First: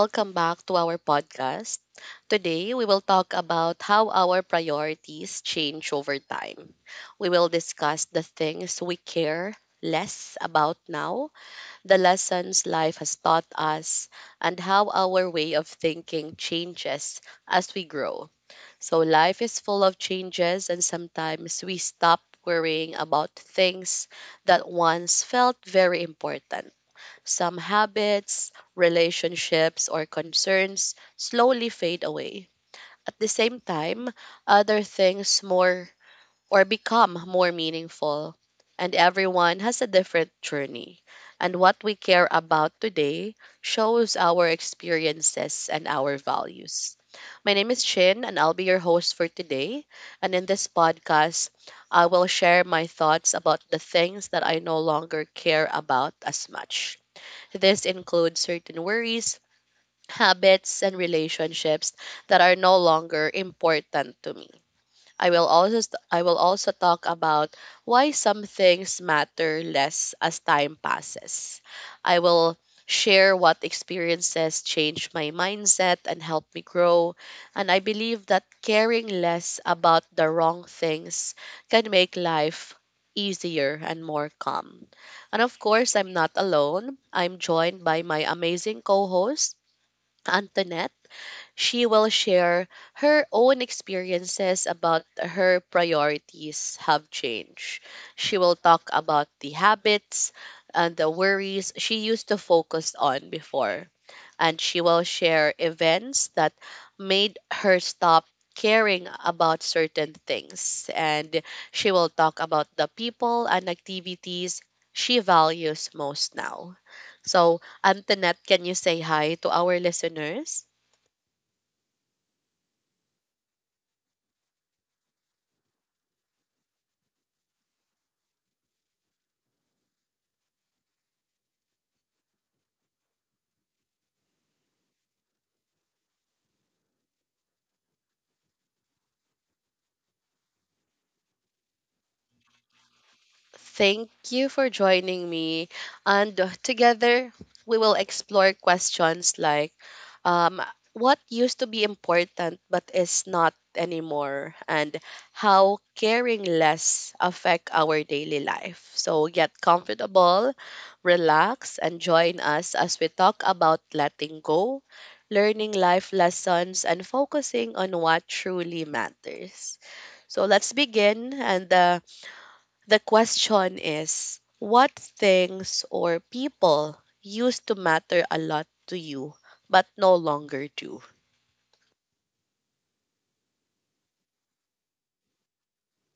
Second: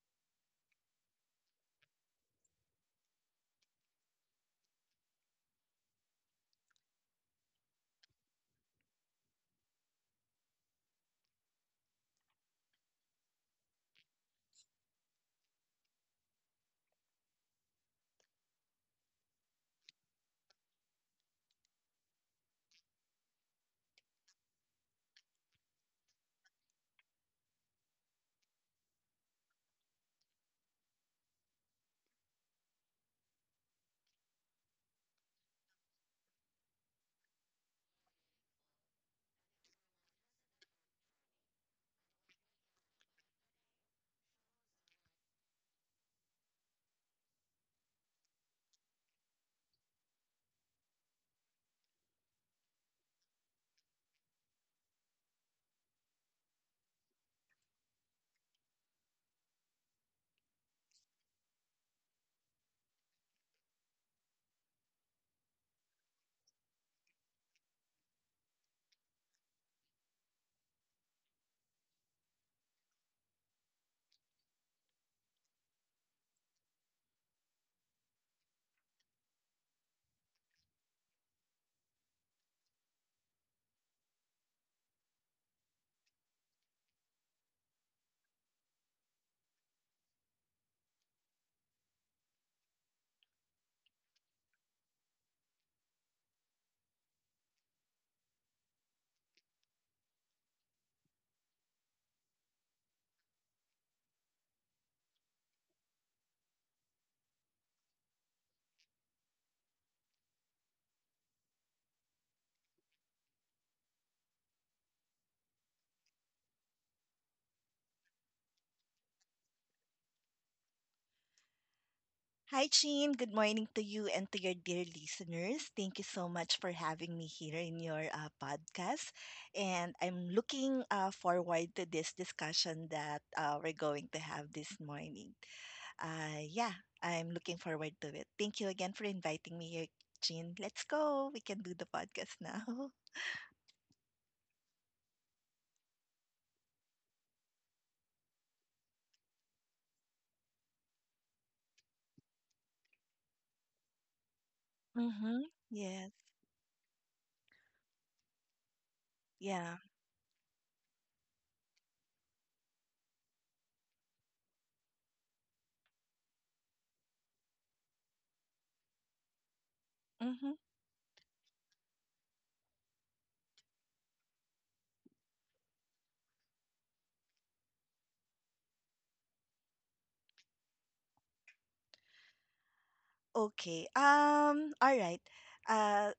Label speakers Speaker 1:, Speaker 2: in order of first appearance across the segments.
Speaker 1: welcome back to our podcast. Today, we will talk about how our priorities change over time. We will discuss the things we care less about now, the lessons life has taught us, and how our way of thinking changes as we grow. So, life is full of changes, and sometimes we stop worrying about things that once felt very important. Some habits, relationships, or concerns slowly fade away. At the same time, other things more or become more meaningful, and everyone has a different journey. And what we care about today shows our experiences and our values. My name is Chin, and I'll be your host for today. And in this podcast, I will share my thoughts about the things that I no longer care about as much. This includes certain worries, habits, and relationships that are no longer important to me. I will also talk about why some things matter less as time passes. I will share what experiences changed my mindset and helped me grow, and I believe that caring less about the wrong things can make life easier and more calm. And of course, I'm not alone. I'm joined by my amazing co-host Antoinette. She will share her own experiences about her priorities have changed. She will talk about the habits and the worries she used to focus on before. And she will share events that made her stop caring about certain things. And she will talk about the people and activities she values most now. So, Antoinette, can you say hi to our listeners?
Speaker 2: Hi, Chin. Good morning to you and to your dear listeners. Thank you so much for having me here in your podcast. And I'm looking forward to this discussion that we're going to have this morning. Uh, yeah, I'm looking forward to it. Thank you again for inviting me here, Chin. Let's go. We can do the podcast now.
Speaker 1: Thank you for joining me. And together, we will explore questions like um, what used to be important but is not anymore, and
Speaker 2: Mm-hmm.
Speaker 1: how
Speaker 2: Yes.
Speaker 1: caring less affect our daily life. So get
Speaker 2: Yeah.
Speaker 1: comfortable, relax, and join us as we talk about letting go, learning life lessons, and focusing on what truly matters. So
Speaker 2: Mm-hmm.
Speaker 1: let's begin. And the question is, what things or people used to matter a lot to you but no longer do?
Speaker 2: Okay. All right. Uh.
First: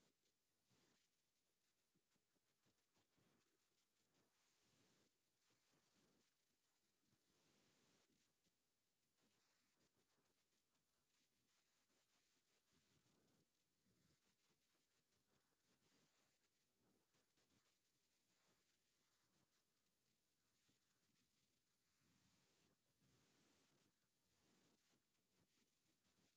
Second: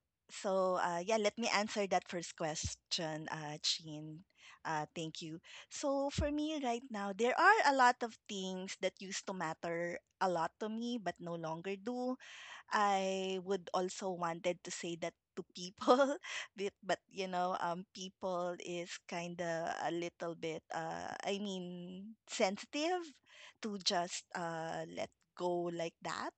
Speaker 2: Let me answer that first question, Chin. Thank you. So for me right now, there are a lot of things that used to matter a lot to me, but no longer do. I would also wanted to say that to people, but people is kind of a little bit, I mean, sensitive to just let go like that.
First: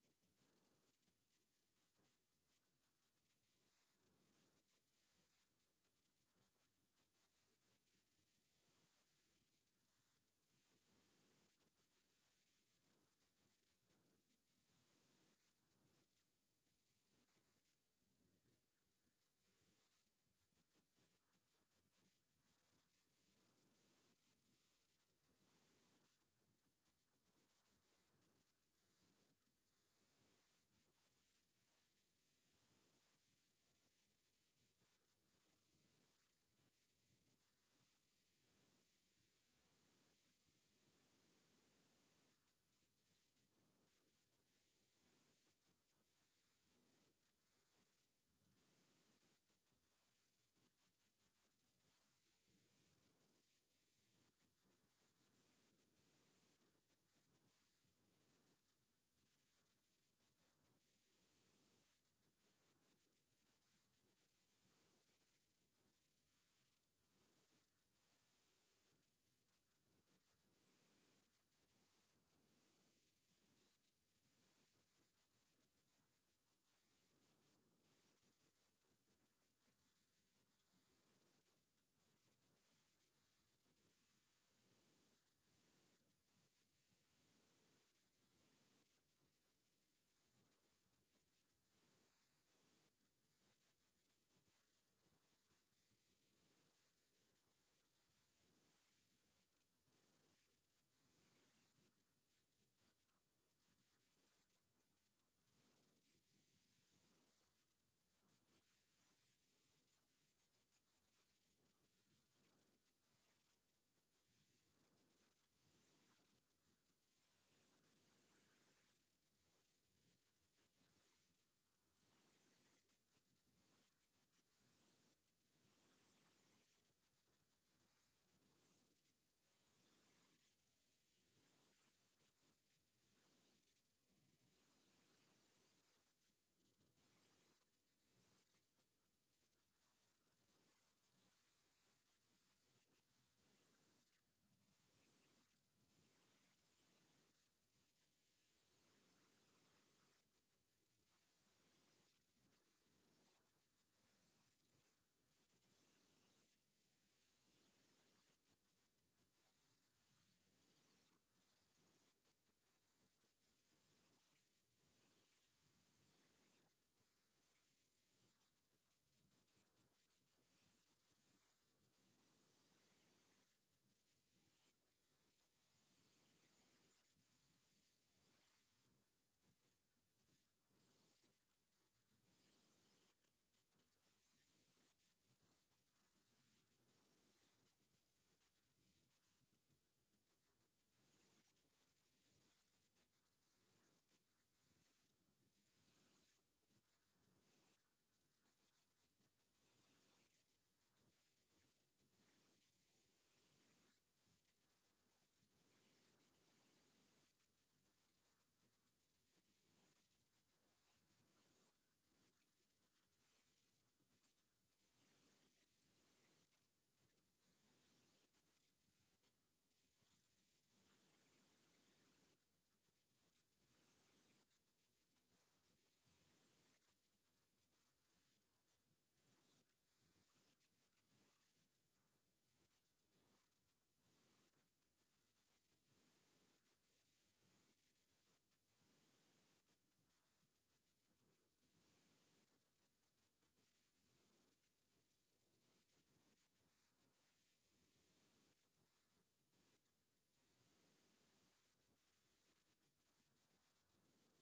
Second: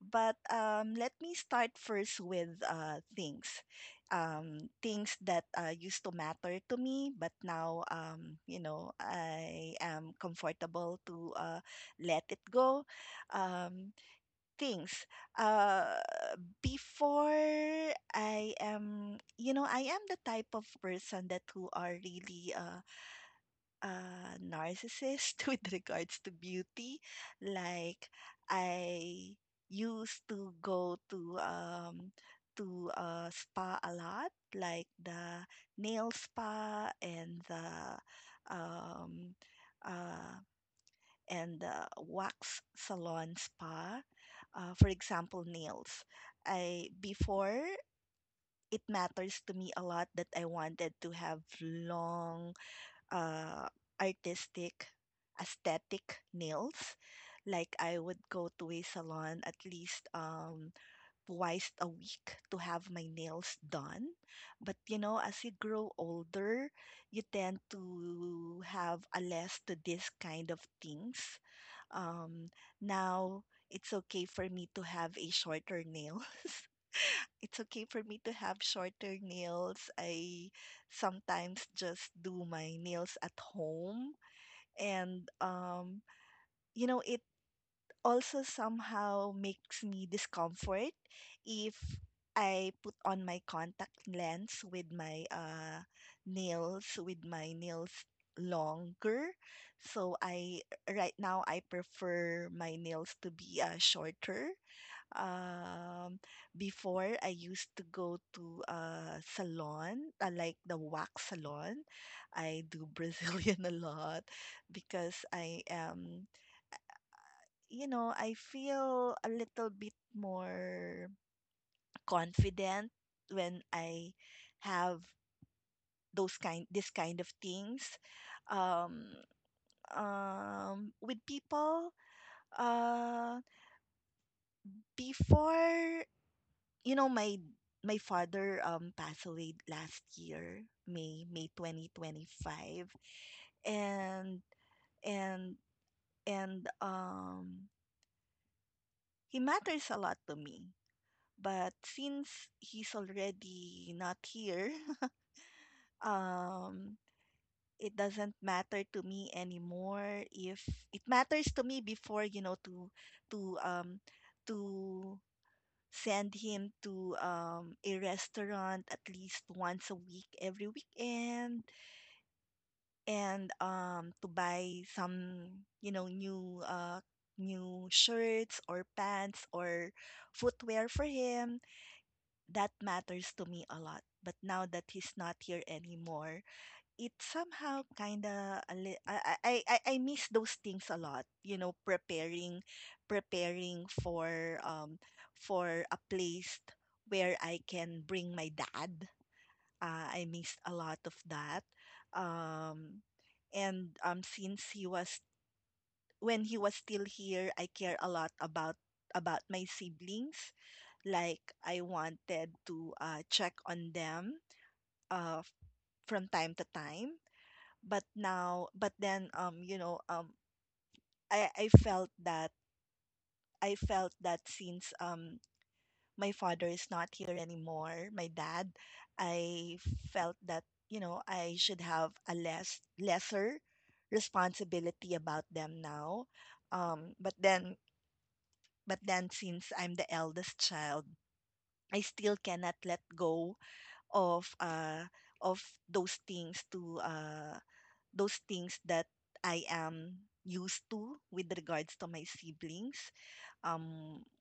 Speaker 2: But let me start first with things, things that used to matter to me, but now, I am comfortable to let it go. Um, things. Uh, before I am, you know, I am the type of person that who are really narcissist with regards to beauty. Like I used to go to a spa a lot, like the nail spa and the um uh and wax salon spa. For example, nails. I before it matters to me a lot that I wanted to have long, uh, artistic, aesthetic nails. Like I would go to a salon at least twice a week to have my nails done. But you know, as you grow older, you tend to have a less to this kind of things. Um, now it's okay for me to have a shorter nails. It's okay for me to have shorter nails. I sometimes just do my nails at home and you know it also somehow makes me discomfort if I put on my contact lens with my nails longer. So I right now I prefer my nails to be shorter. Um, before I used to go to a salon, like the wax salon. I do Brazilian a lot because I am you know, I feel a little bit more confident when I have those kind this kind of things um with people uh before you know my father passed away last year May 2025 and and and he matters a lot to me. But since he's already not here, um, it doesn't matter to me anymore. If it matters to me before, you know, to um to send him to a restaurant at least once a week every weekend and to buy some you know new shirts or pants or footwear for him, that matters to me a lot. But now that he's not here anymore, it somehow kind of li- I miss those things a lot. You know, preparing for a place where I can bring my dad. I missed a lot of that. Um, and since he was when he was still here, I care a lot about my siblings, like I wanted to check on them uh, from time to time. But then, I felt that since my father is not here anymore, my dad, I felt that you know I should have a lesser responsibility about them now. Um, but then, but then, since I'm the eldest child, I still cannot let go of uh of those things to uh those things that I am used to with regards to my siblings. Um,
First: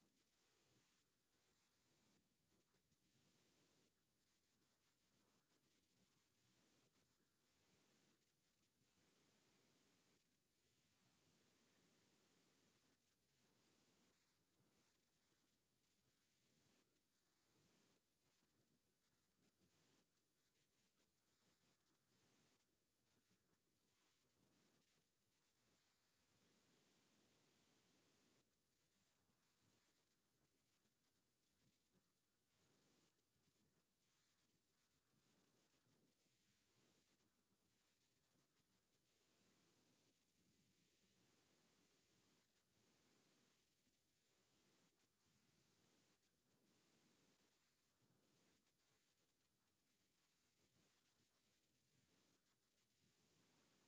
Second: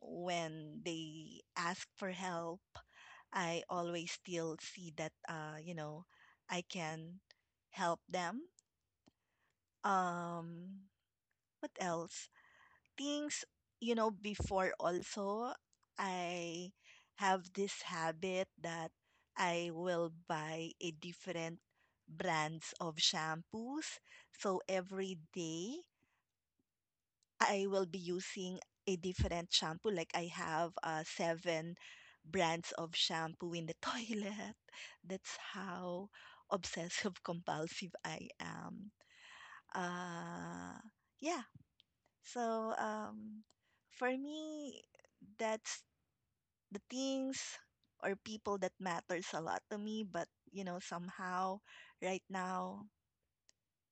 Speaker 2: when they ask for help, I always still see that you know, I can help them. Um, what else? Things, you know, before also, I have this habit that I will buy a different brands of shampoos. So every day, I will be using a different shampoo. Like I have seven brands of shampoo in the toilet. That's how obsessive compulsive I am. Uh, yeah, so um, for me, that's the things or people that matters a lot to me. But you know, somehow right now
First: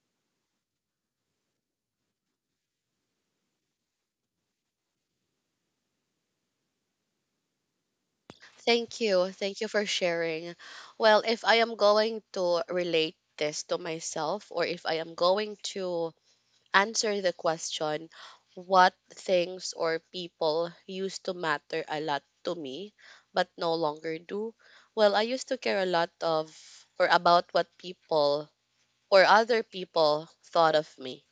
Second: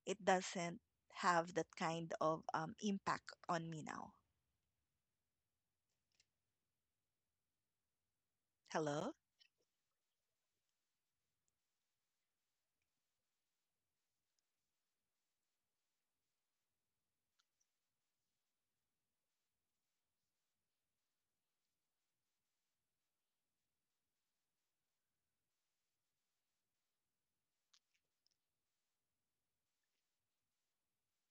Speaker 2: it doesn't have that kind of impact on me now.
Speaker 1: Thank
Speaker 2: Hello.
Speaker 1: you. Thank you for sharing. Well, if I am going to relate this to myself, or if I am going to answer the question, what things or people used to matter a lot to me but no longer do? Well, I used to care a lot of or about what people or other people thought of me.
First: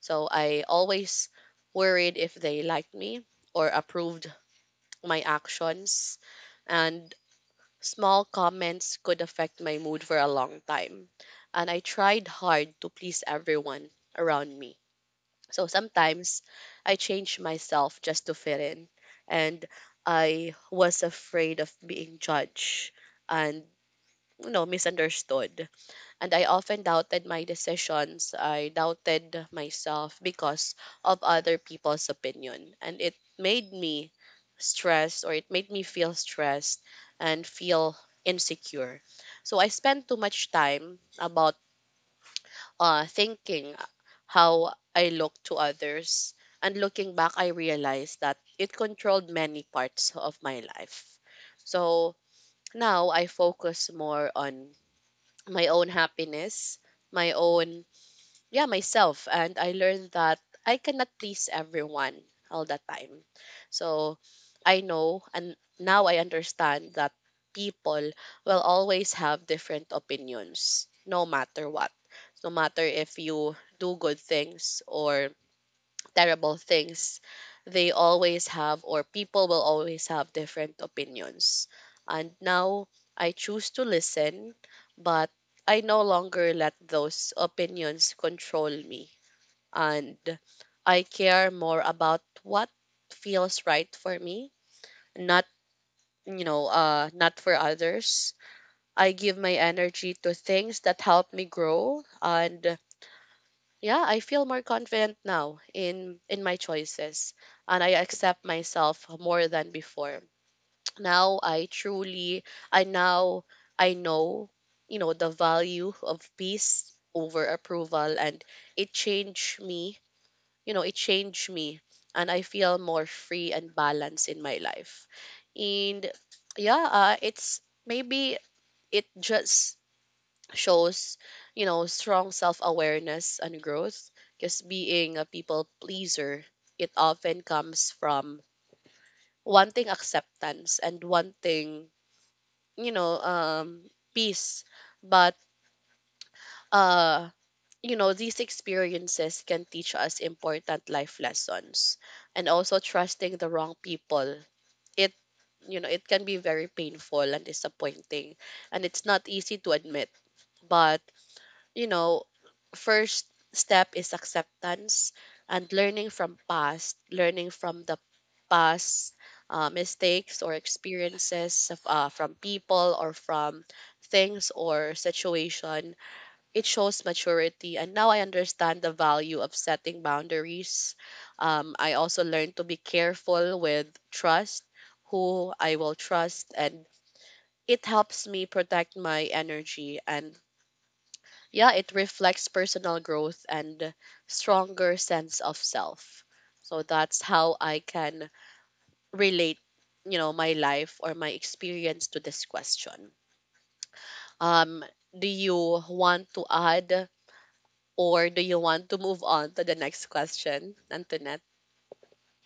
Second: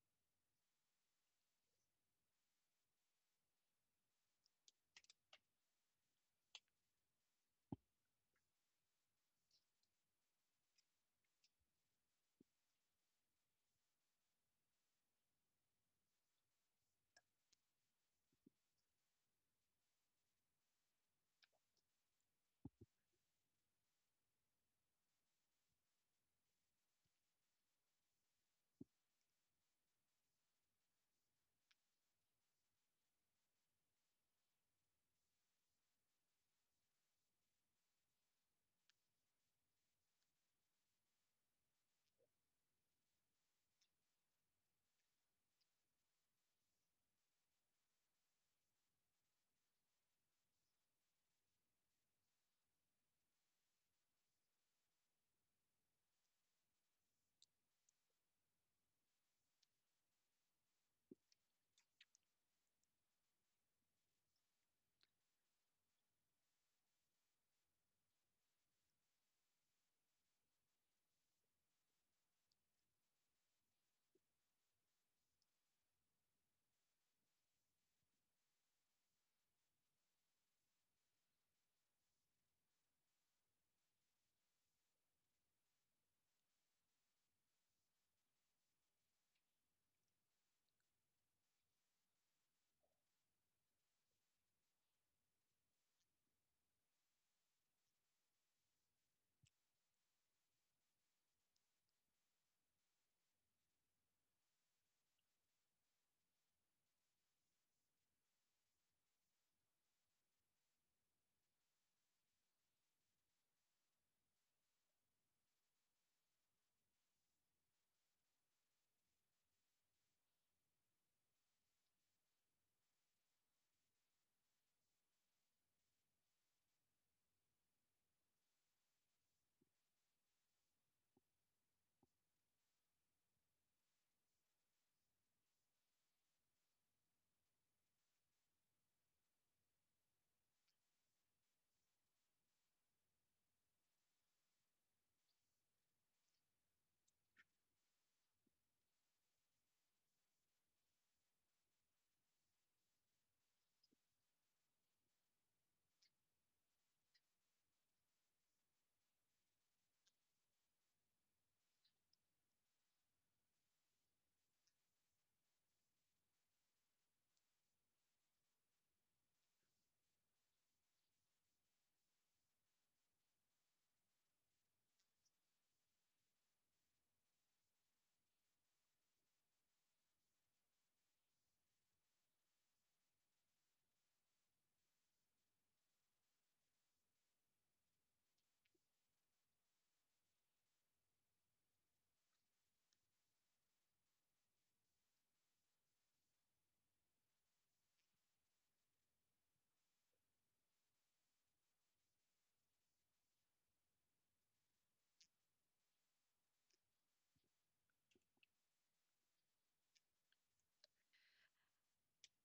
Speaker 1: So I always worried if they liked me or approved my actions. And small comments could affect my mood for a long time. And I tried hard to please everyone around me. So sometimes I changed myself just to fit in. And I was afraid of being judged and, you know, misunderstood, and I often doubted my decisions. I doubted myself because of other people's opinion. And it made me stressed, or it made me feel stressed and feel insecure. So I spent too much time about thinking how I look to others. And looking back, I realized that it controlled many parts of my life. So now I focus more on my own happiness, my own, yeah, myself. And I learned that I cannot please everyone all the time. So I know, and now I understand that people will always have different opinions no matter what. No matter if you do good things or terrible things, they always have, or people will always have different opinions. And now I choose to listen, but I no longer let those opinions control me. And I care more about what feels right for me, not, not for others. I give my energy to things that help me grow, and yeah, I feel more confident now in my choices, and I accept myself more than before. Now I truly Now I know, you know, the value of peace over approval, and it changed me, you know, it changed me, and I feel more free and balanced in my life. And yeah, it's maybe it just shows, you know, strong self-awareness and growth, because being a people pleaser, it often comes from wanting acceptance and wanting, you know, um peace. But uh you know, these experiences can teach us important life lessons, and also trusting the wrong people. It, you know, it can be very painful and disappointing, and it's not easy to admit, but, you know, first step is acceptance and learning from past, learning from the past mistakes or experiences of, from people or from things or situation. It shows maturity. And now I understand the value of setting boundaries. I also learned to be careful with trust, who I will trust, and it helps me protect my energy, and yeah, it reflects personal growth and stronger sense of self. So that's how I can relate, you know, my life or my experience to this question. Um, do you want to add, or do you want to move on to the next question, Antoinette?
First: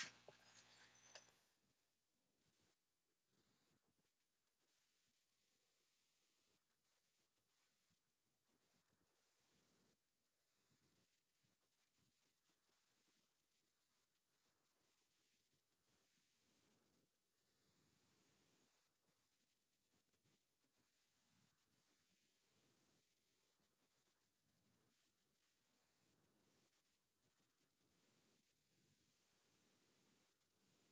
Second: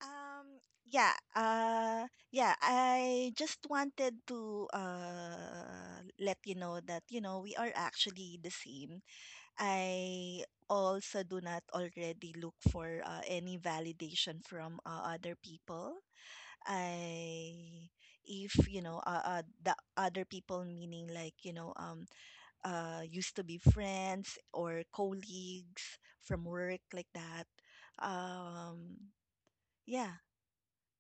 Speaker 2: Um, yeah, I just wanted to let you know that, you know, we are actually the same. I also do not already look for any validation from other people. I, if you know the other people meaning like used to be friends or colleagues from work like that, um yeah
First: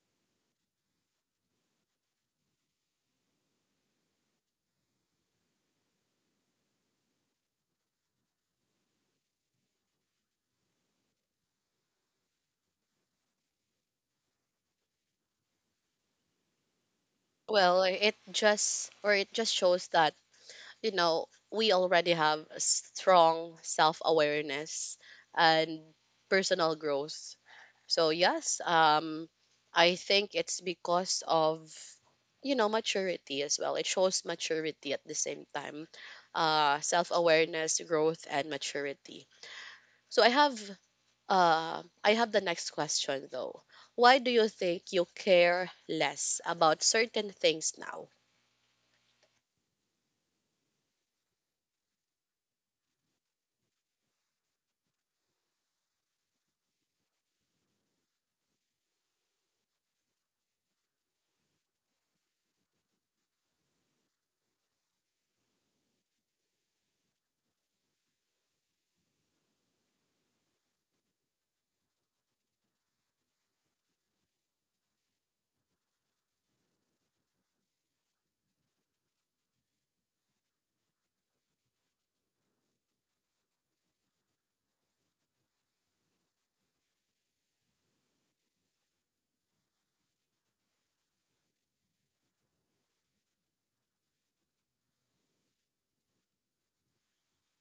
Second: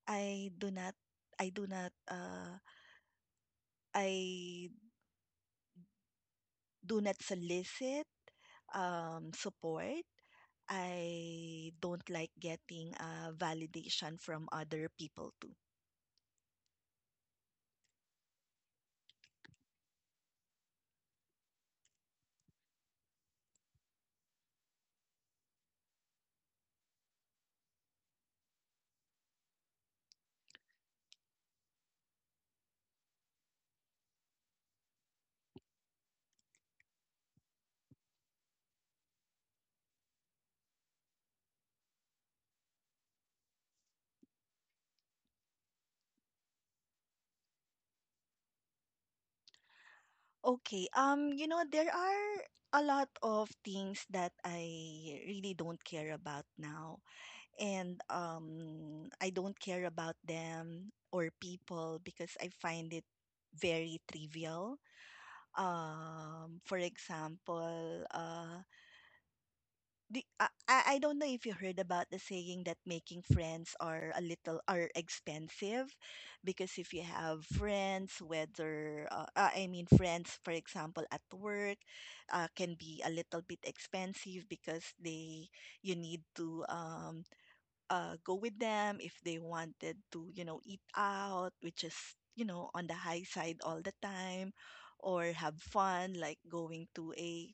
Speaker 2: i do not i do not uh I do not solicit support. I don't like getting validation from other people too.
Speaker 1: Well, it just, or it just shows that, you know, we already have a strong self-awareness and personal growth. So yes, I think it's because of, you know, maturity as well. It shows maturity at the same time, self awareness, growth, and maturity. So I have the next question though. Why do you think you care less about certain things now?
Speaker 2: Okay, you know, there are a lot of things that I really don't care about now. And I don't care about them or people because I find it very trivial. For example, do, I don't know if you heard about the saying that making friends are a little are expensive, because if you have friends, whether I mean friends for example at work, can be a little bit expensive because they, you need to go with them if they wanted to, you know, eat out, which is, you know, on the high side all the time, or have fun, like going to a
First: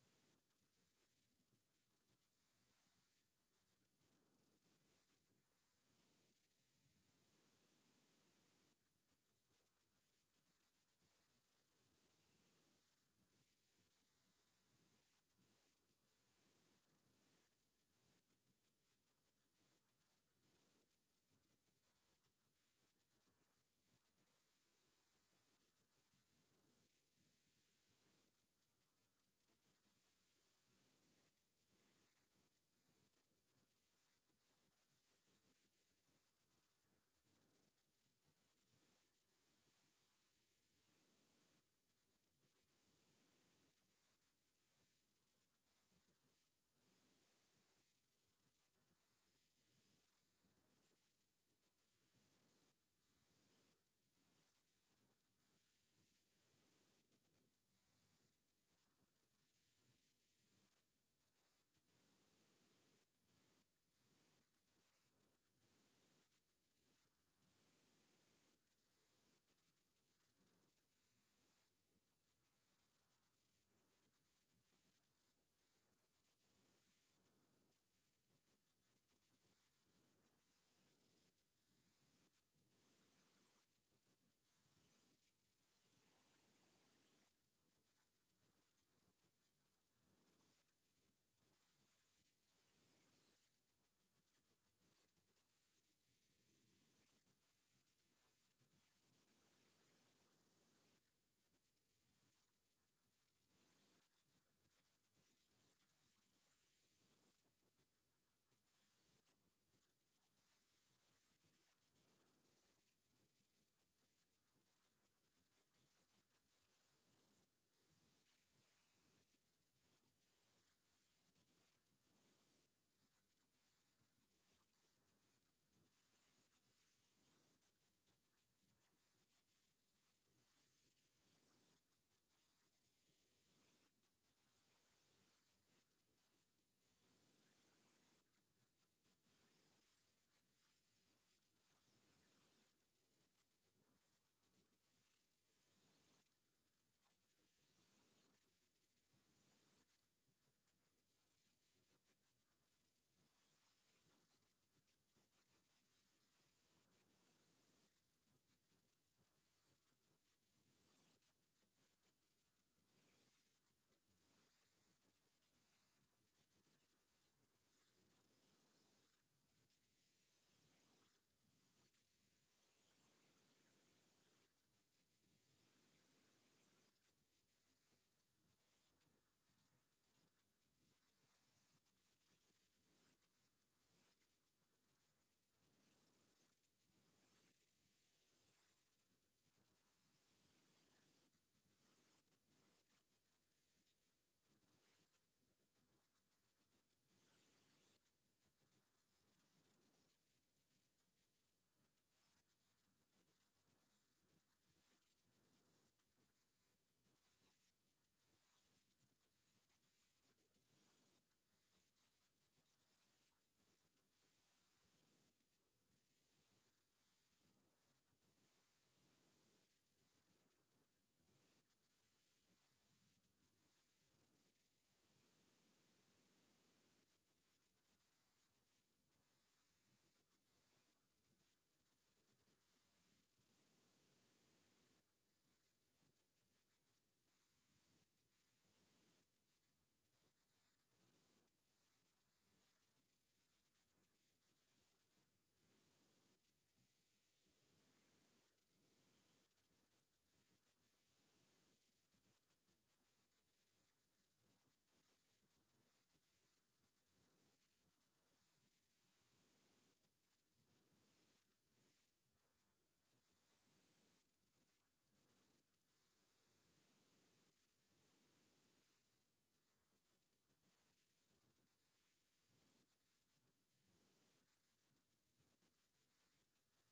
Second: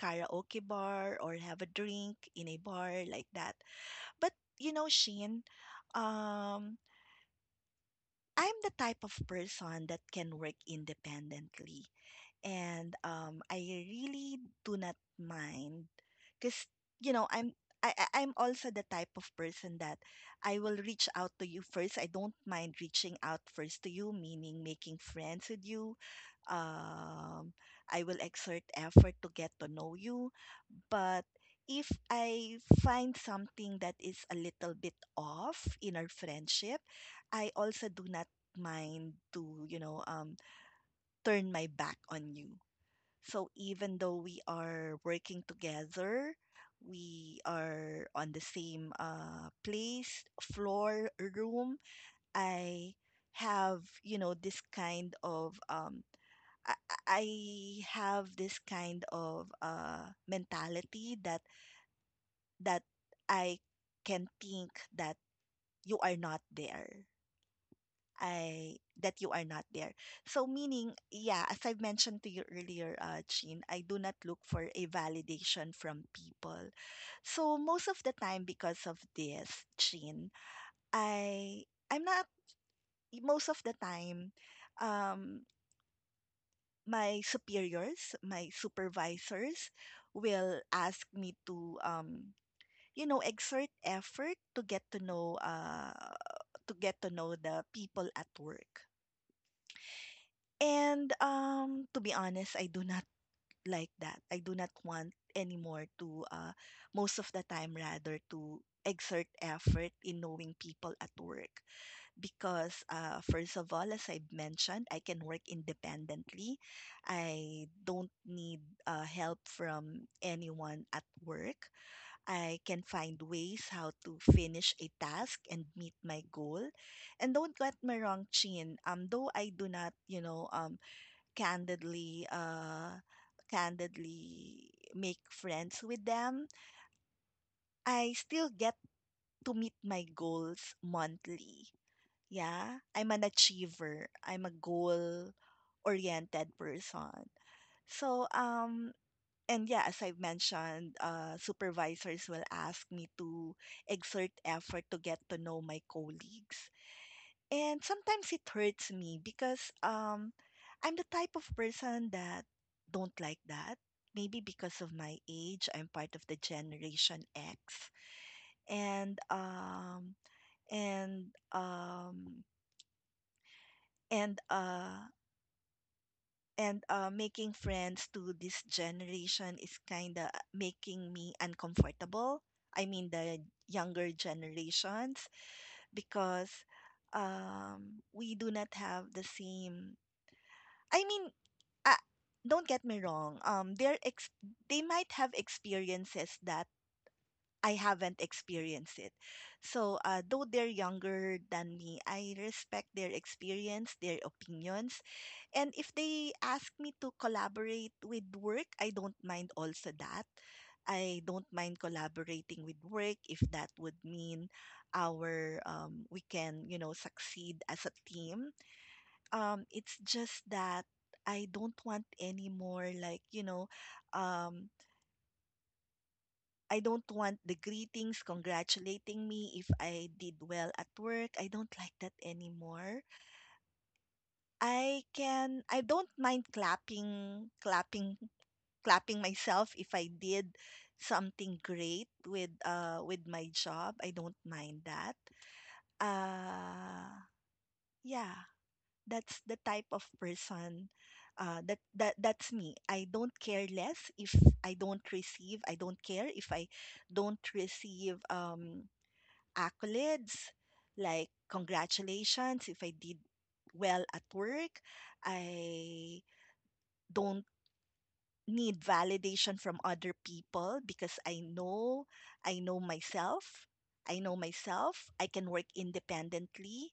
Speaker 2: karaoke bar or have a drink in a bar like that. But, you know, Sheen, um, I'm the type of person that can work independently and I really do not mind, because you know I'm also the type of person that I will reach out to you first. I don't mind reaching out first to you, meaning making friends with you. Um, I will exert effort to get to know you. But if I find something that is a little bit off in our friendship, I also do not mind to, you know, turn my back on you. So even though we are working together, we are on the same place, floor, room, I have, you know, this kind of I, I I have this kind of mentality that that I can think that you are not there. I that you are not there. So meaning, yeah, as I've mentioned to you earlier, Chin, I do not look for a validation from people. So most of the time, because of this, Chin, I I'm not most of the time, um, my superiors, my supervisors, will ask me to you know, exert effort to get to know to get to know the people at work. And, to be honest, I do not like that. I do not want anymore to, most of the time rather to exert effort in knowing people at work. Because, first of all, as I've mentioned, I can work independently. I don't need, help from anyone at work. I can find ways how to finish a task and meet my goal. And don't get me wrong, Chin. Though I do not, you know, candidly uh candidly make friends with them, I still get to meet my goals monthly. Yeah, I'm an achiever. I'm a goal oriented person. so um and yeah, as I've mentioned, supervisors will ask me to exert effort to get to know my colleagues. And sometimes it hurts me because I'm the type of person that don't like that. Maybe because of my age, I'm part of the generation X. And um and um and uh and making friends to this generation is kind of making me uncomfortable. I mean, the younger generations, because we do not have the same. I mean, uh, don't get me wrong. They might have experiences that I haven't experienced it. So, though they're younger than me, I respect their experience, their opinions, and if they ask me to collaborate with work, I don't mind also that. I don't mind collaborating with work if that would mean our we can you know succeed as a team. It's just that I don't want any more like, um, I don't want the greetings congratulating me if I did well at work. I don't like that anymore. I don't mind clapping myself if I did something great with my job. I don't mind that. Uh yeah. That's the type of person, that's me. I don't care less if I don't receive. I don't care if I don't receive accolades like congratulations if I did well at work. I don't need validation from other people because I know myself. I know myself. I can work independently.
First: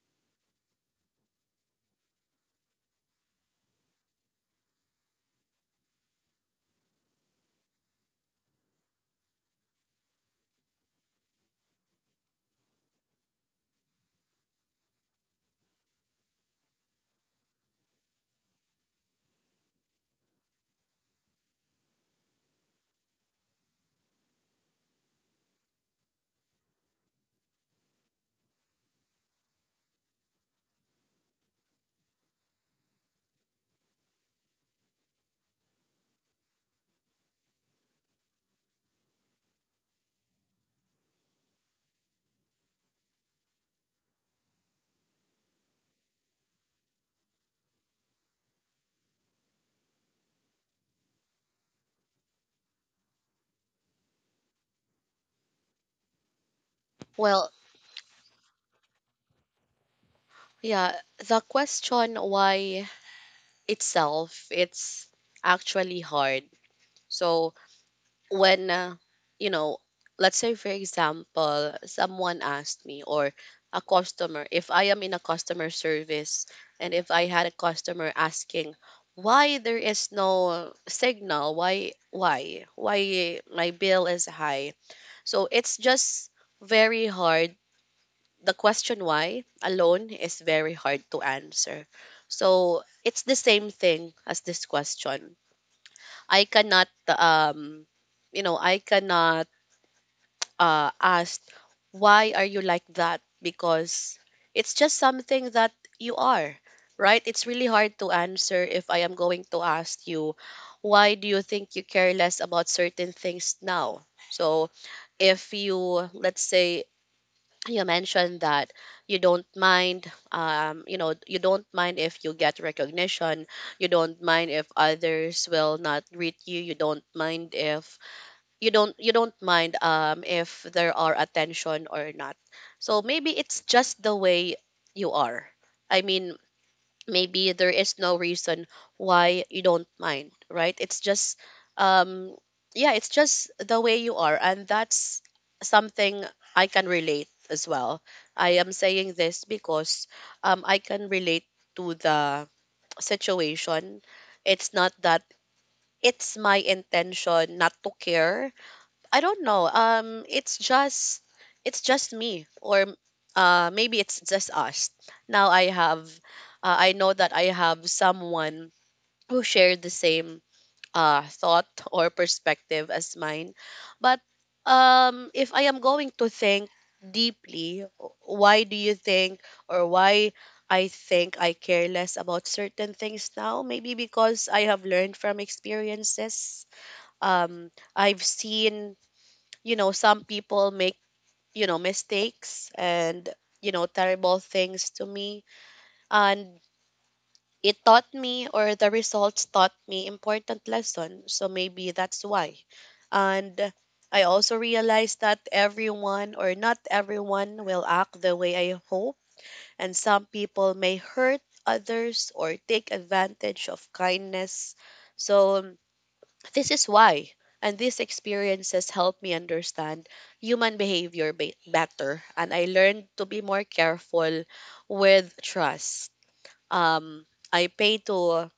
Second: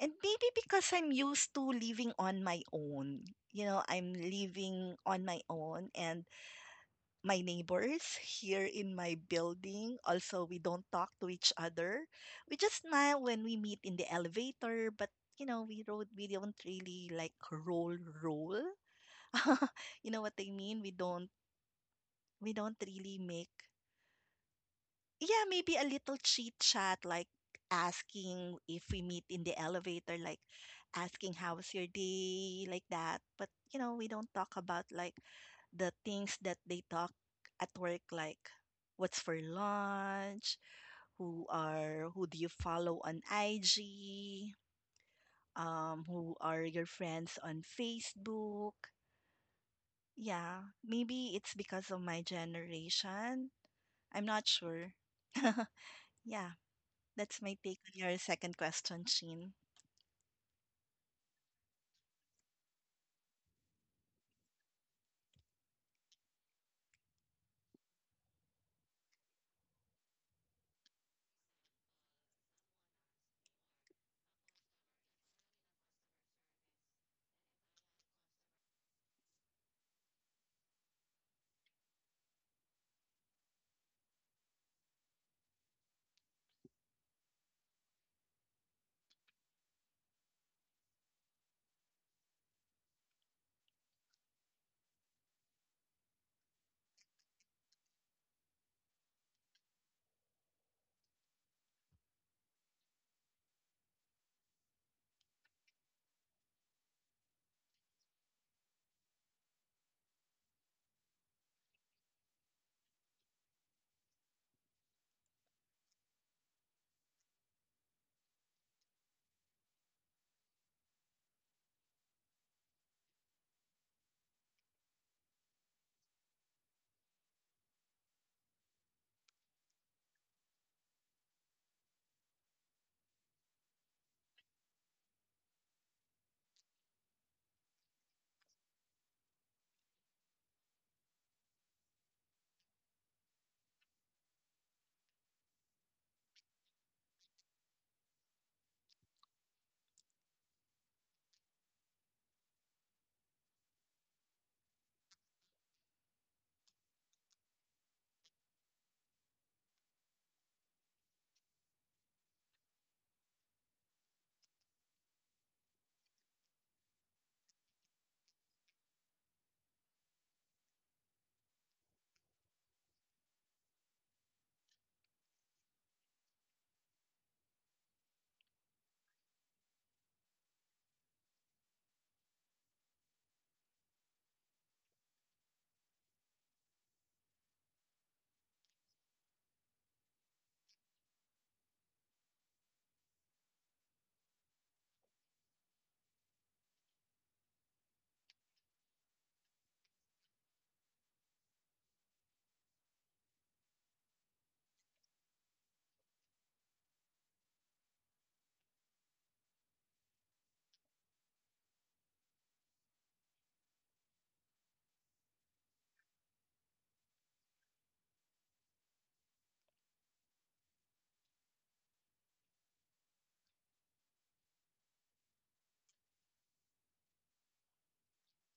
Speaker 2: And maybe because I'm used to living on my own. I'm living on my own and my neighbors here in my building also we don't talk to each other. We just smile when we meet in the elevator, but we don't really like roll. You know what I mean? We don't really make Yeah, maybe a little chit chat, like asking if we meet in the elevator, like asking how's your day, like that. But we don't talk about like the things that they talk at work, like what's for lunch, who do you follow on IG, who are your friends on Facebook. Yeah, maybe it's because of my generation. I'm not sure. yeah. That's
Speaker 1: Well,
Speaker 2: my take on your second question, Sheen.
Speaker 1: yeah, the question why itself, it's actually hard. So when, you know, let's say for example someone asked me, or a customer, if I am in a customer service, and if I had a customer asking why there is no signal, why my bill is high. So it's just very hard. The question why alone is very hard to answer. So it's the same thing as this question. I cannot um you know, I cannot asked, why are you like that? Because it's just something that you are, right? It's really hard to answer if I am going to ask you, why do you think you care less about certain things now? So if you, let's say, you mentioned that you know, you don't mind if you get recognition, you don't mind if others will not greet you, you don't mind if you don't mind, um, if there are attention or not. So maybe it's just the way you are. I mean, maybe there is no reason why you don't mind, right? It's just, um, yeah, it's just the way you are, and that's something I can relate as well. I am saying this because, um, I can relate to the situation. It's not that it's my intention not to care. I don't know. It's just me, or maybe it's just us. Now I have, I know that I have someone who shared the same thought or perspective as mine. But if I am going to think deeply, why do you think, or why I think I care less about certain things now? Maybe because I have learned from experiences. Um, I've seen, you know, some people make, you know, mistakes and, you know, terrible things to me. And it taught me, or the results taught me important lesson. So maybe that's why. And I also realized that everyone, or not everyone will act the way I hope. And some people may hurt others or take advantage of kindness. So this is why. And these experiences helped me understand human behavior better. And I learned to be more careful with trust. Um, I pay to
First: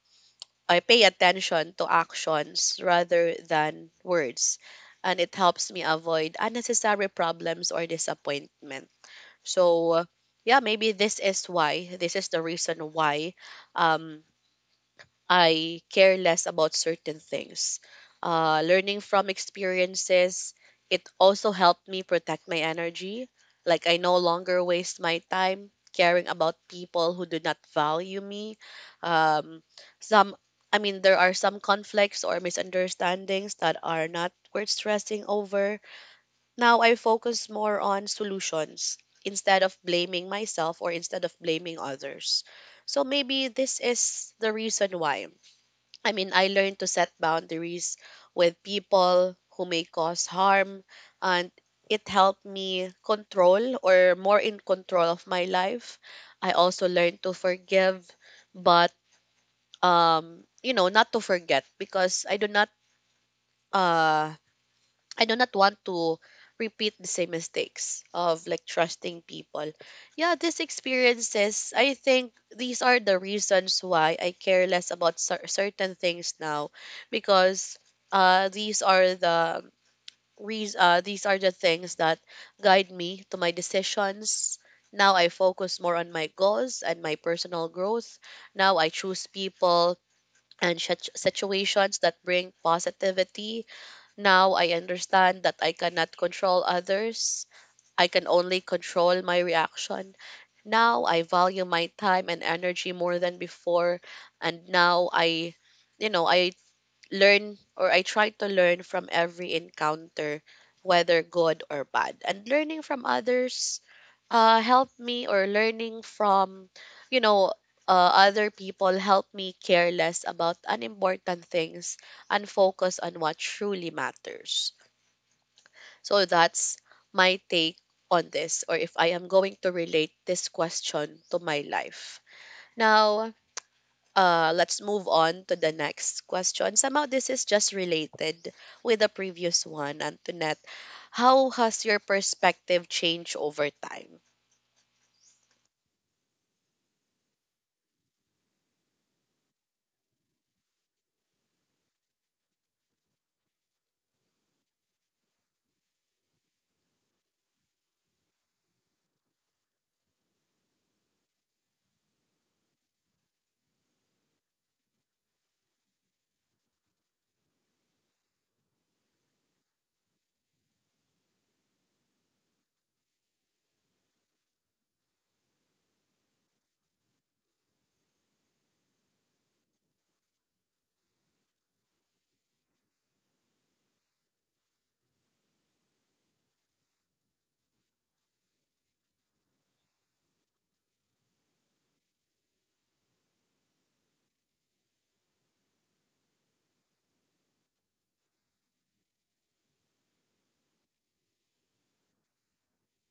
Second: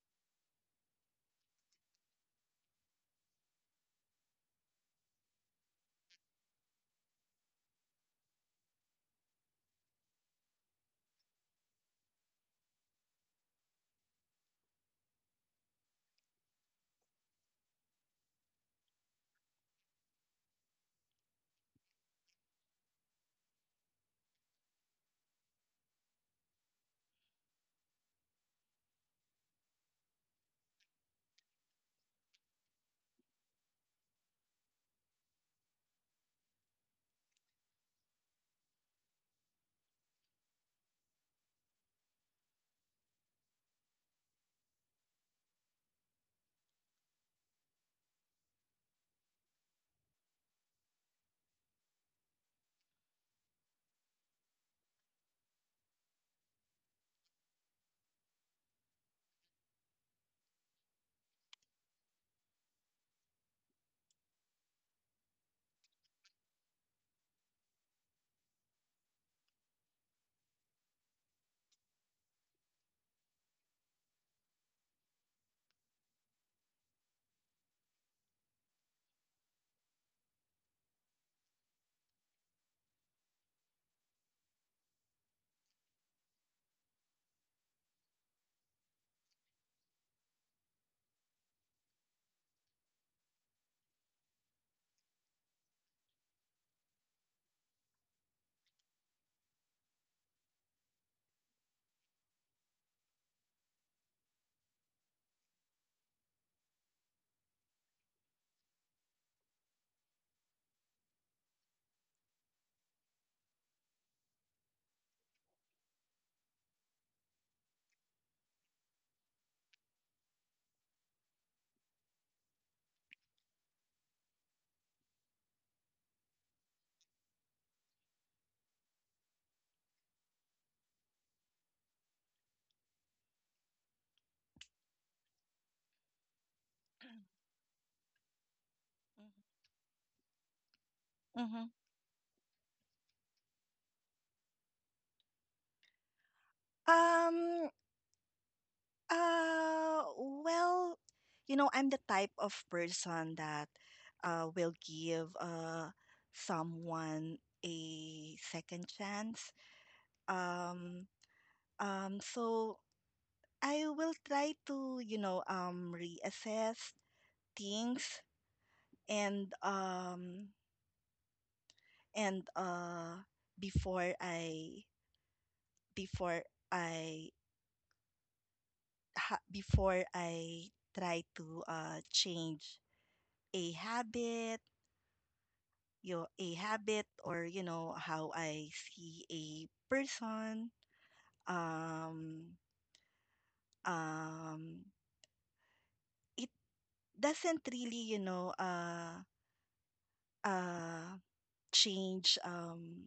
Speaker 1: I pay attention to actions rather than words. And it helps me avoid unnecessary problems or disappointment. So yeah, maybe this is why. This is the reason why, um, I care less about certain things. Learning from experiences, it also helped me protect my energy. Like, I no longer waste my time caring about people who do not value me. Um, some, I mean, there are some conflicts or misunderstandings that are not worth stressing over. Now I focus more on solutions instead of blaming myself or instead of blaming others. So maybe this is the reason why. I mean, I learned to set boundaries with people who may cause harm, and it helped me control, or more in control of my life. I also learned to forgive, but you know, not to forget, because uh I do not want to repeat the same mistakes of like trusting people. Yeah, these experiences, I think these are the reasons why I care less about certain things now, because these are the reas these are the things that guide me to my decisions. Now I focus more on my goals and my personal growth. Now I choose people and situations that bring positivity. Now I understand that I cannot control others. I can only control my reaction. Now I value my time and energy more than before. And now I, I learn or I try to learn from every encounter, whether good or bad. And learning from others helped me, or learning from, you know, other people helped me care less about unimportant things and focus on what truly matters. So that's my take on this, or if I am going to relate this question to my life. Now, let's move on to the next question. Somehow this is just related with the previous one, Antoinette. How
Speaker 2: Mm-hmm.
Speaker 1: has your perspective changed over time?
Speaker 2: Um, uh, well, I'm the type of person that will give someone a second chance. Um, so I will try to, reassess things and and before I before I before I try to change a habit, your a habit or you know how I see a person. Um, um, it doesn't really uh change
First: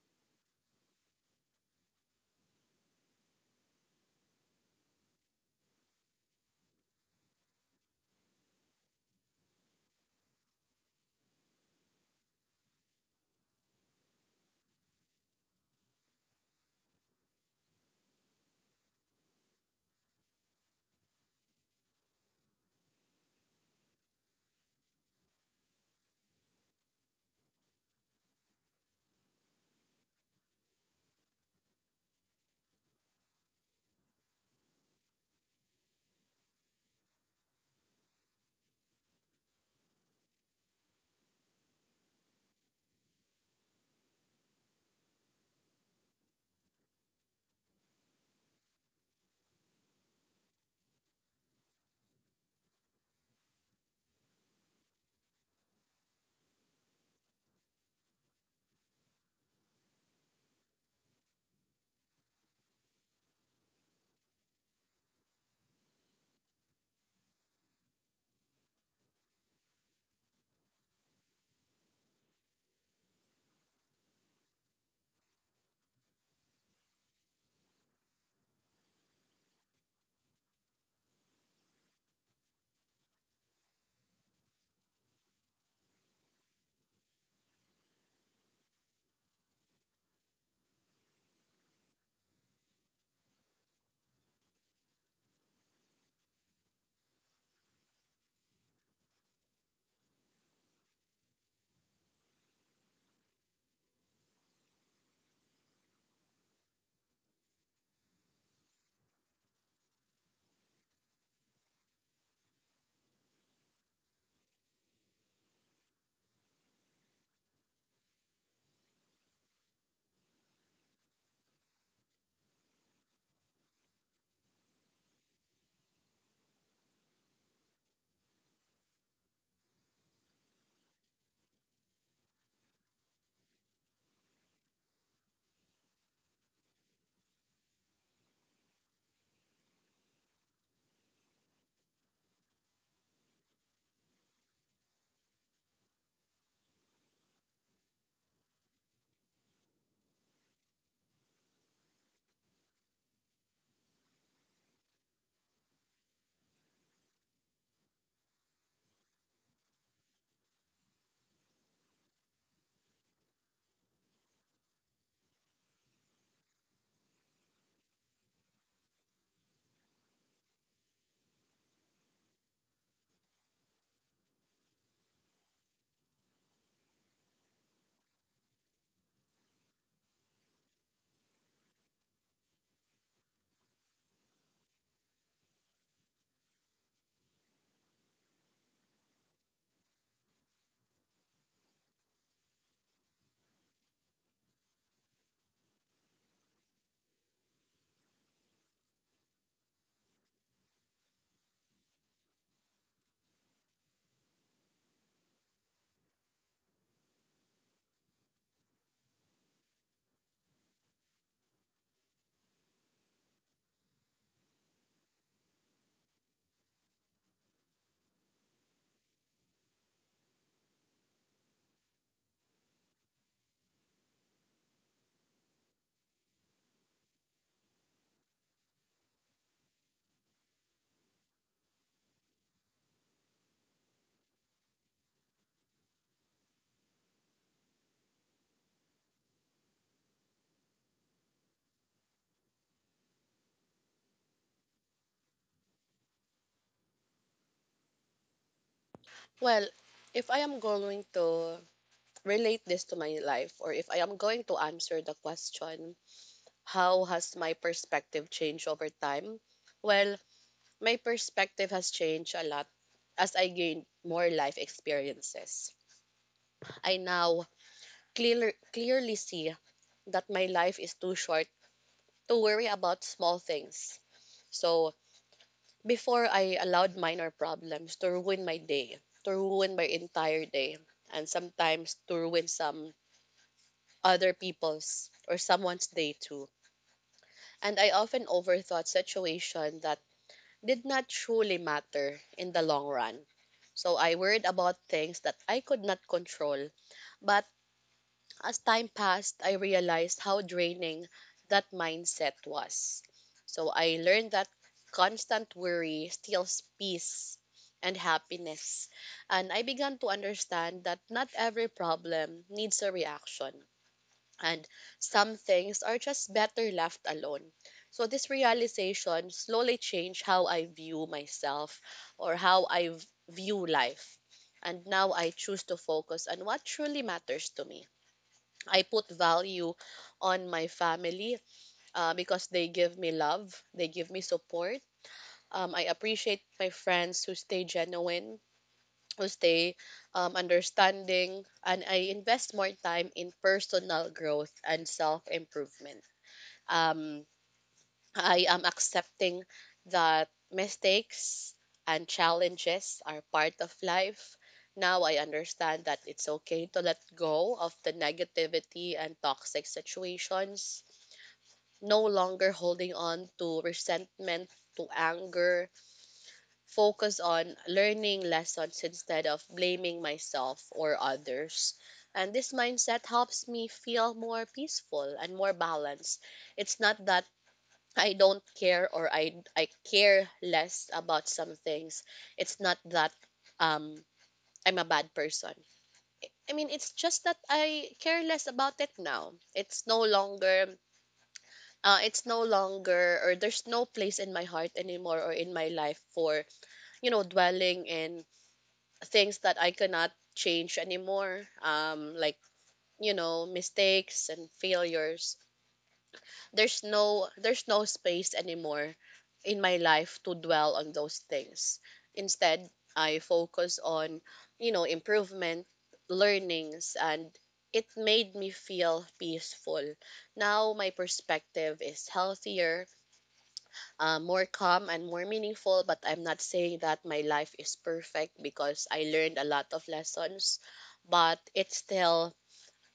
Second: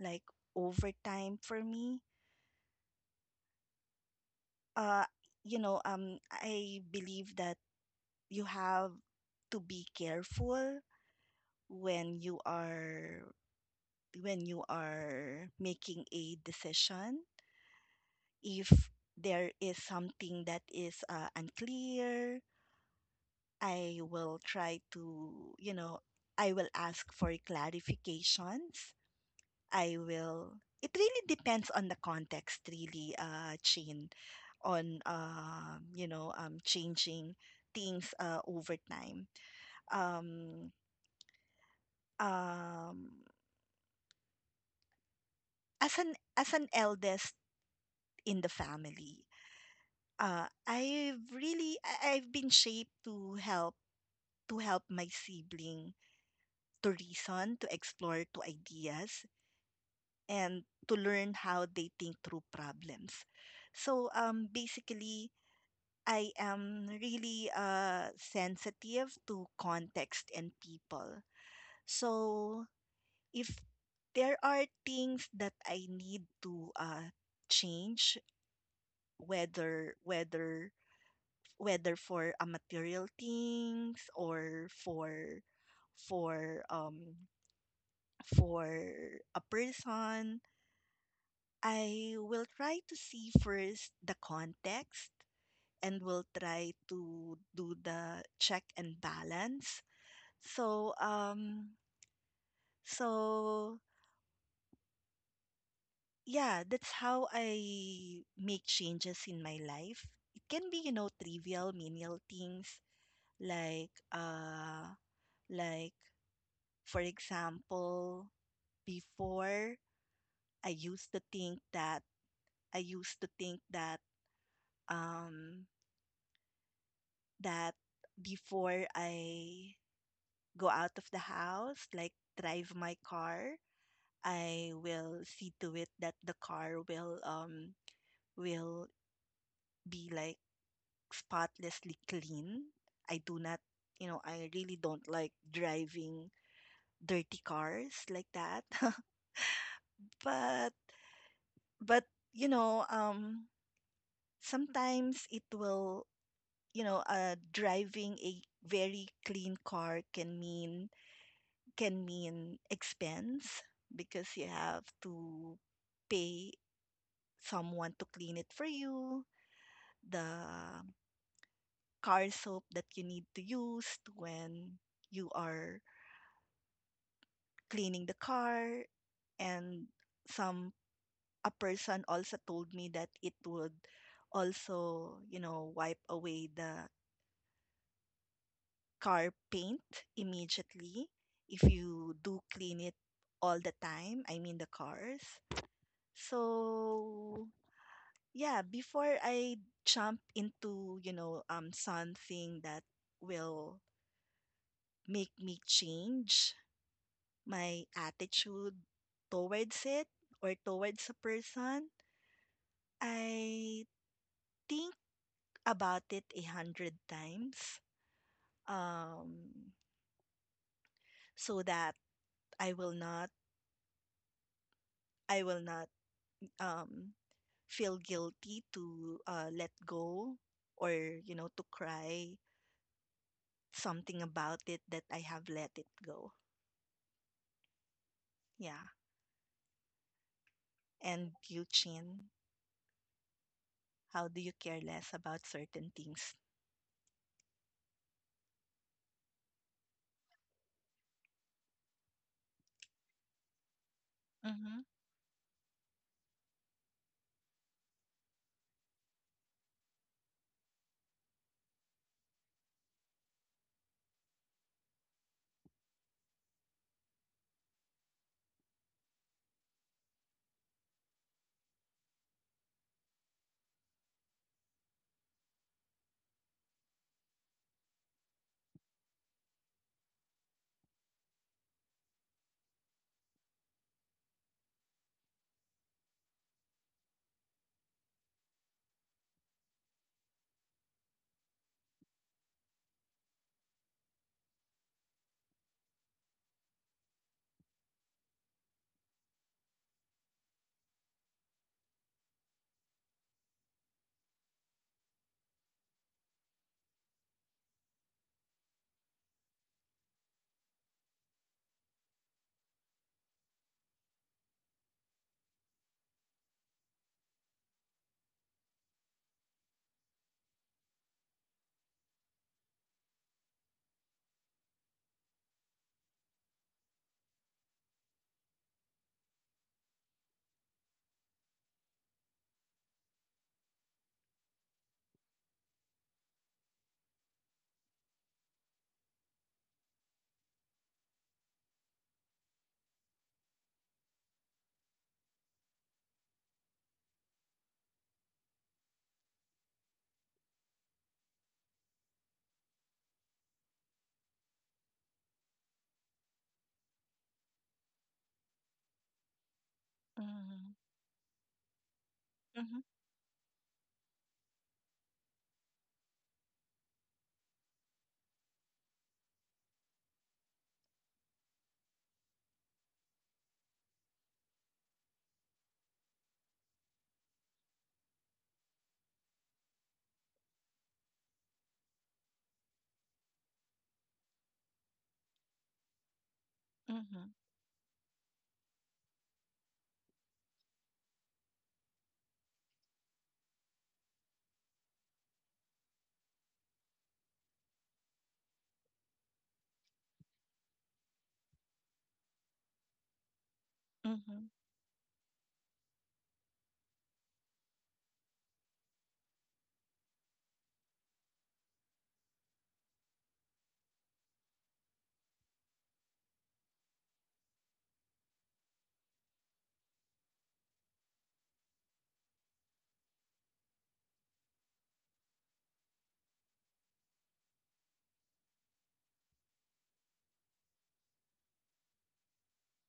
Speaker 2: like over time for me. Uh, I believe that you have to be careful when you are when you are making a decision. If there is something that is unclear, I will try to, you know, I will ask for clarifications. I will, it really depends on the context, really, Chin, on, changing things over time. Um, um, as an eldest in the family, I've really I've been shaped to help my sibling to reason, to explore to ideas, and to learn how they think through problems. So basically, I am really sensitive to context and people. So if there are things that I need to change, whether whether whether for material things or for um for a person, I will try to see first the context and will try to do the check and balance. So um so yeah, that's how I make changes in my life. It can be, you know, trivial menial things like uh like for example, before I used to think that I used to think that um that before I go out of the house, like drive my car, I will see to it that the car will will be like spotlessly clean. I do not, you know, I really don't like driving dirty cars like that. but but you know, um sometimes it will you know driving a very clean car can mean, can mean expense because you have to pay someone to clean it for you, the car soap that you need to use when you are cleaning the car. And some a person also told me that it would also, you know, wipe away the car paint immediately if you do clean it all the time. I mean the cars. So, yeah, before I jump into, something that will make me change my attitude towards it or towards a person, I think about it 100 times. Um, so that I will not I will not, um, feel guilty to let go or to cry something about it that I have let it go. Yeah. And you, Chin, how do you care less about certain things?
Speaker 1: Well, if I am going to relate this to my life, or if I am going to
Speaker 2: Mm-hmm.
Speaker 1: answer the question, how has my perspective changed over time? Well, my perspective has changed a lot as I gained more life experiences. I now clear, clearly see that my life is too short to worry about small things. So, before I allowed minor problems to ruin my day, to ruin my entire day, and sometimes to ruin some other people's or someone's day too. And I often overthought situations that did not truly matter in the long run. So I worried about things that I could not control, but as time passed, I realized how draining that mindset was. So I learned that constant worry steals peace and happiness. And I began to understand that not every problem needs a reaction. And some things are just better left alone. So this realization slowly changed how I view myself or how I view life. And now I choose to focus on what truly matters to me. I put value on my family because they give me love, they give me support. I appreciate my friends who stay genuine, who stay understanding, and I invest more time in personal growth and self improvement. Um, I am accepting that mistakes and challenges are part of life. Now I understand that it's okay to let go of the negativity and toxic
Speaker 2: Mm-hmm.
Speaker 1: situations, no longer
Speaker 2: Mm-hmm.
Speaker 1: holding on to resentment, to anger, focus on learning lessons instead of blaming myself or others. And this mindset helps me feel more peaceful and more balanced. It's not that I don't care or I care less about some things. It's not that um I'm a bad person. I mean, it's just
Speaker 2: Mm-hmm.
Speaker 1: that I care less about it now. It's no longer it's no longer, or there's no place in my heart anymore or in my life for, you know, dwelling in things that I cannot change anymore, like, you know, mistakes
Speaker 2: Mm-hmm.
Speaker 1: and failures. There's no space anymore in my life to dwell on those things. Instead, I focus on, you know, improvement, learnings, and it made me feel peaceful. Now my perspective is healthier, more calm and more meaningful. But I'm not saying that my life is perfect because I learned a lot of lessons, but it's still,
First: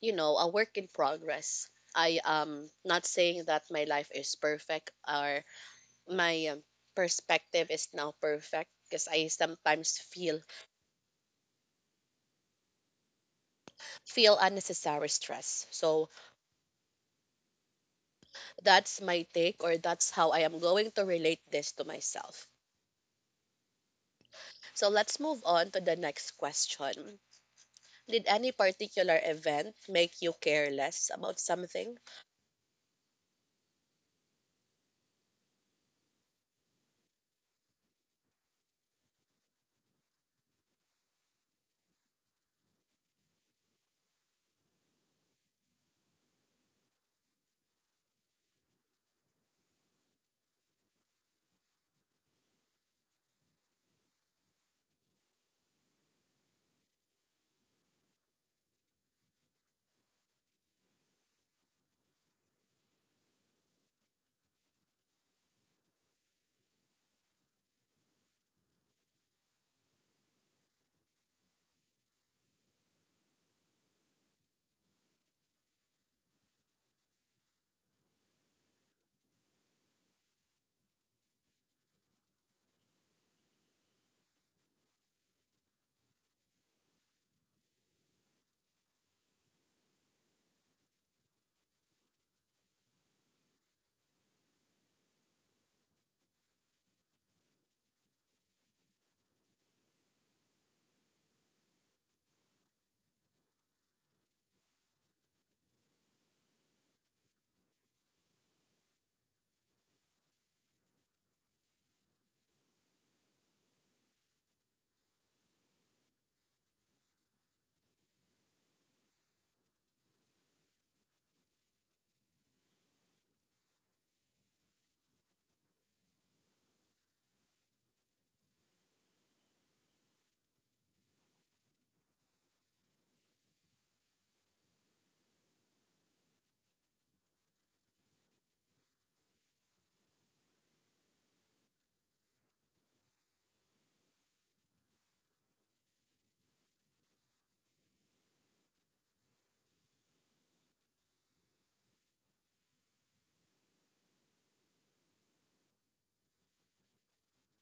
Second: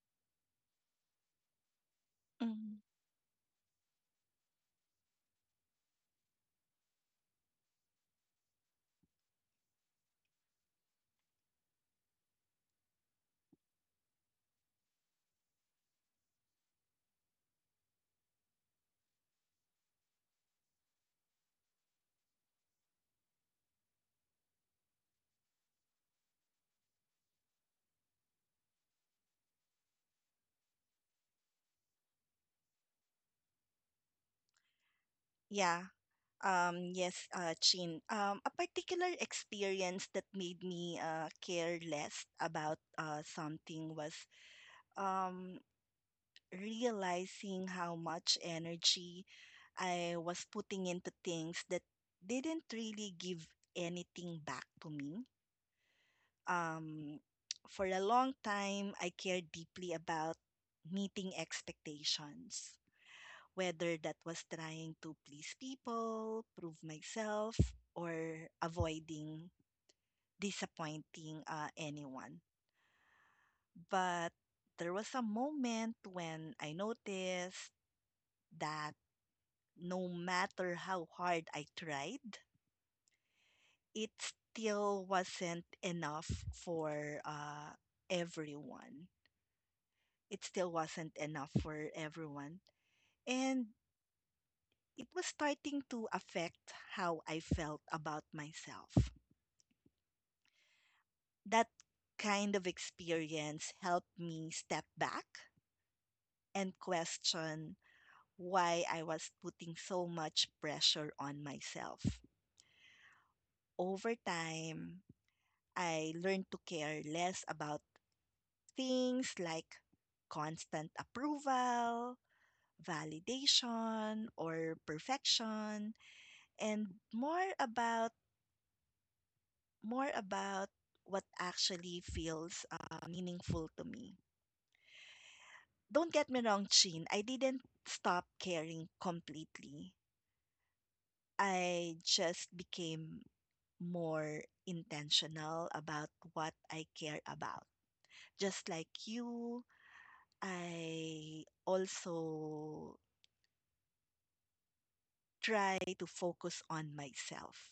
Speaker 1: you know, a work in progress. I am
Speaker 2: Mm-hmm.
Speaker 1: not saying that my life is perfect or my perspective is now perfect because I sometimes feel feel unnecessary stress. So that's my take or that's how I am going to relate this to myself. So let's move on to the next question. Did any particular event make you care less about something?
Speaker 2: Yeah. Yes, Chin. A particular experience that made me care less about something was, um, realizing how much energy I was putting into things that didn't really give anything back to me. Um, for a long time, I cared deeply about meeting expectations, whether that was trying to please people, prove myself, or avoiding disappointing anyone. But there was a moment when I noticed that no matter how hard I tried, it still wasn't enough for everyone. It still wasn't enough for everyone. And it was starting to affect how I felt about myself. That kind of experience helped me step back and question why I was putting so much pressure on myself. Over time, I learned to care less about things like constant approval, validation or perfection and more about more about what actually feels meaningful to me. Don't get me wrong, Chin, I didn't stop caring completely. I just became more intentional about what I care about. Just like you, I also try to focus on myself.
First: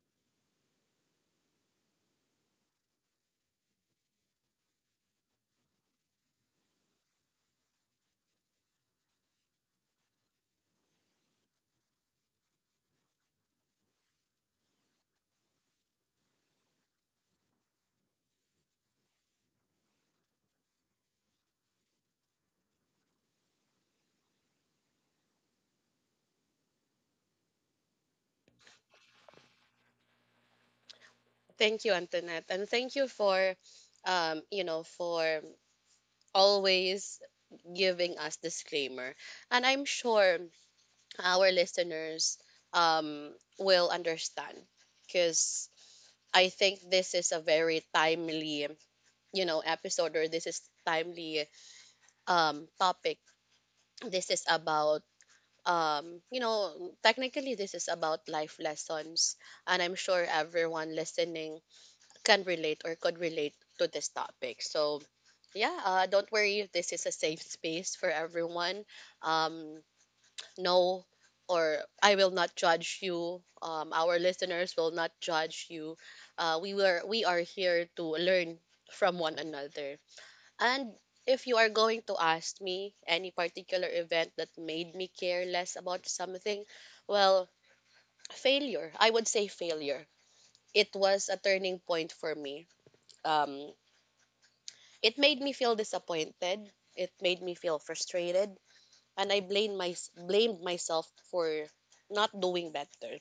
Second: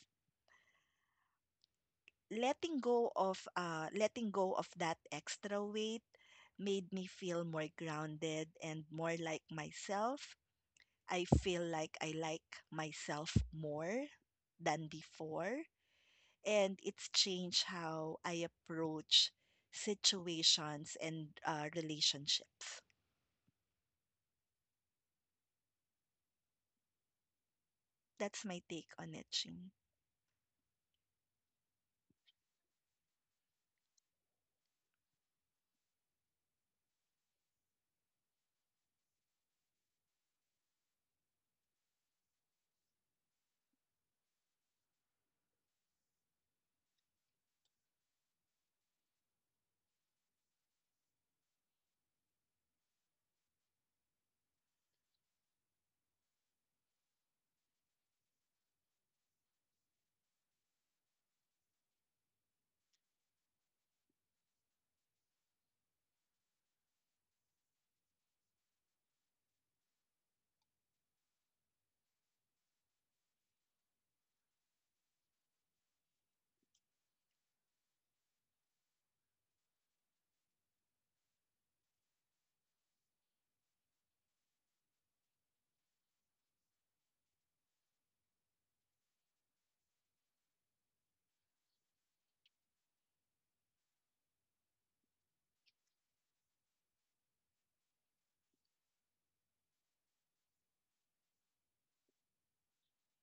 Speaker 2: Letting go of letting go of that extra weight made me feel more grounded and more like myself. I feel like I like myself more than before and it's changed how I approach situations and relationships. That's my take on it, Chin.
Speaker 1: Thank you, Antoinette, and thank you for, for always giving us disclaimer. And I'm sure our listeners um, will understand because I think this is a very timely, you know, episode, or this is timely topic. This is about, technically this is about life lessons, and I'm sure everyone listening can relate or could relate to this topic. So, yeah, don't worry, this is a safe space for everyone. Um, no, or I will not judge you. Our listeners will not judge you. We are here to learn from one another. And if you are going to ask me any particular event that made me care less about something, well, failure. I would say failure. It was a turning point for me. Um, it made me feel disappointed. It made me feel frustrated, and I blamed my blamed myself for not doing better.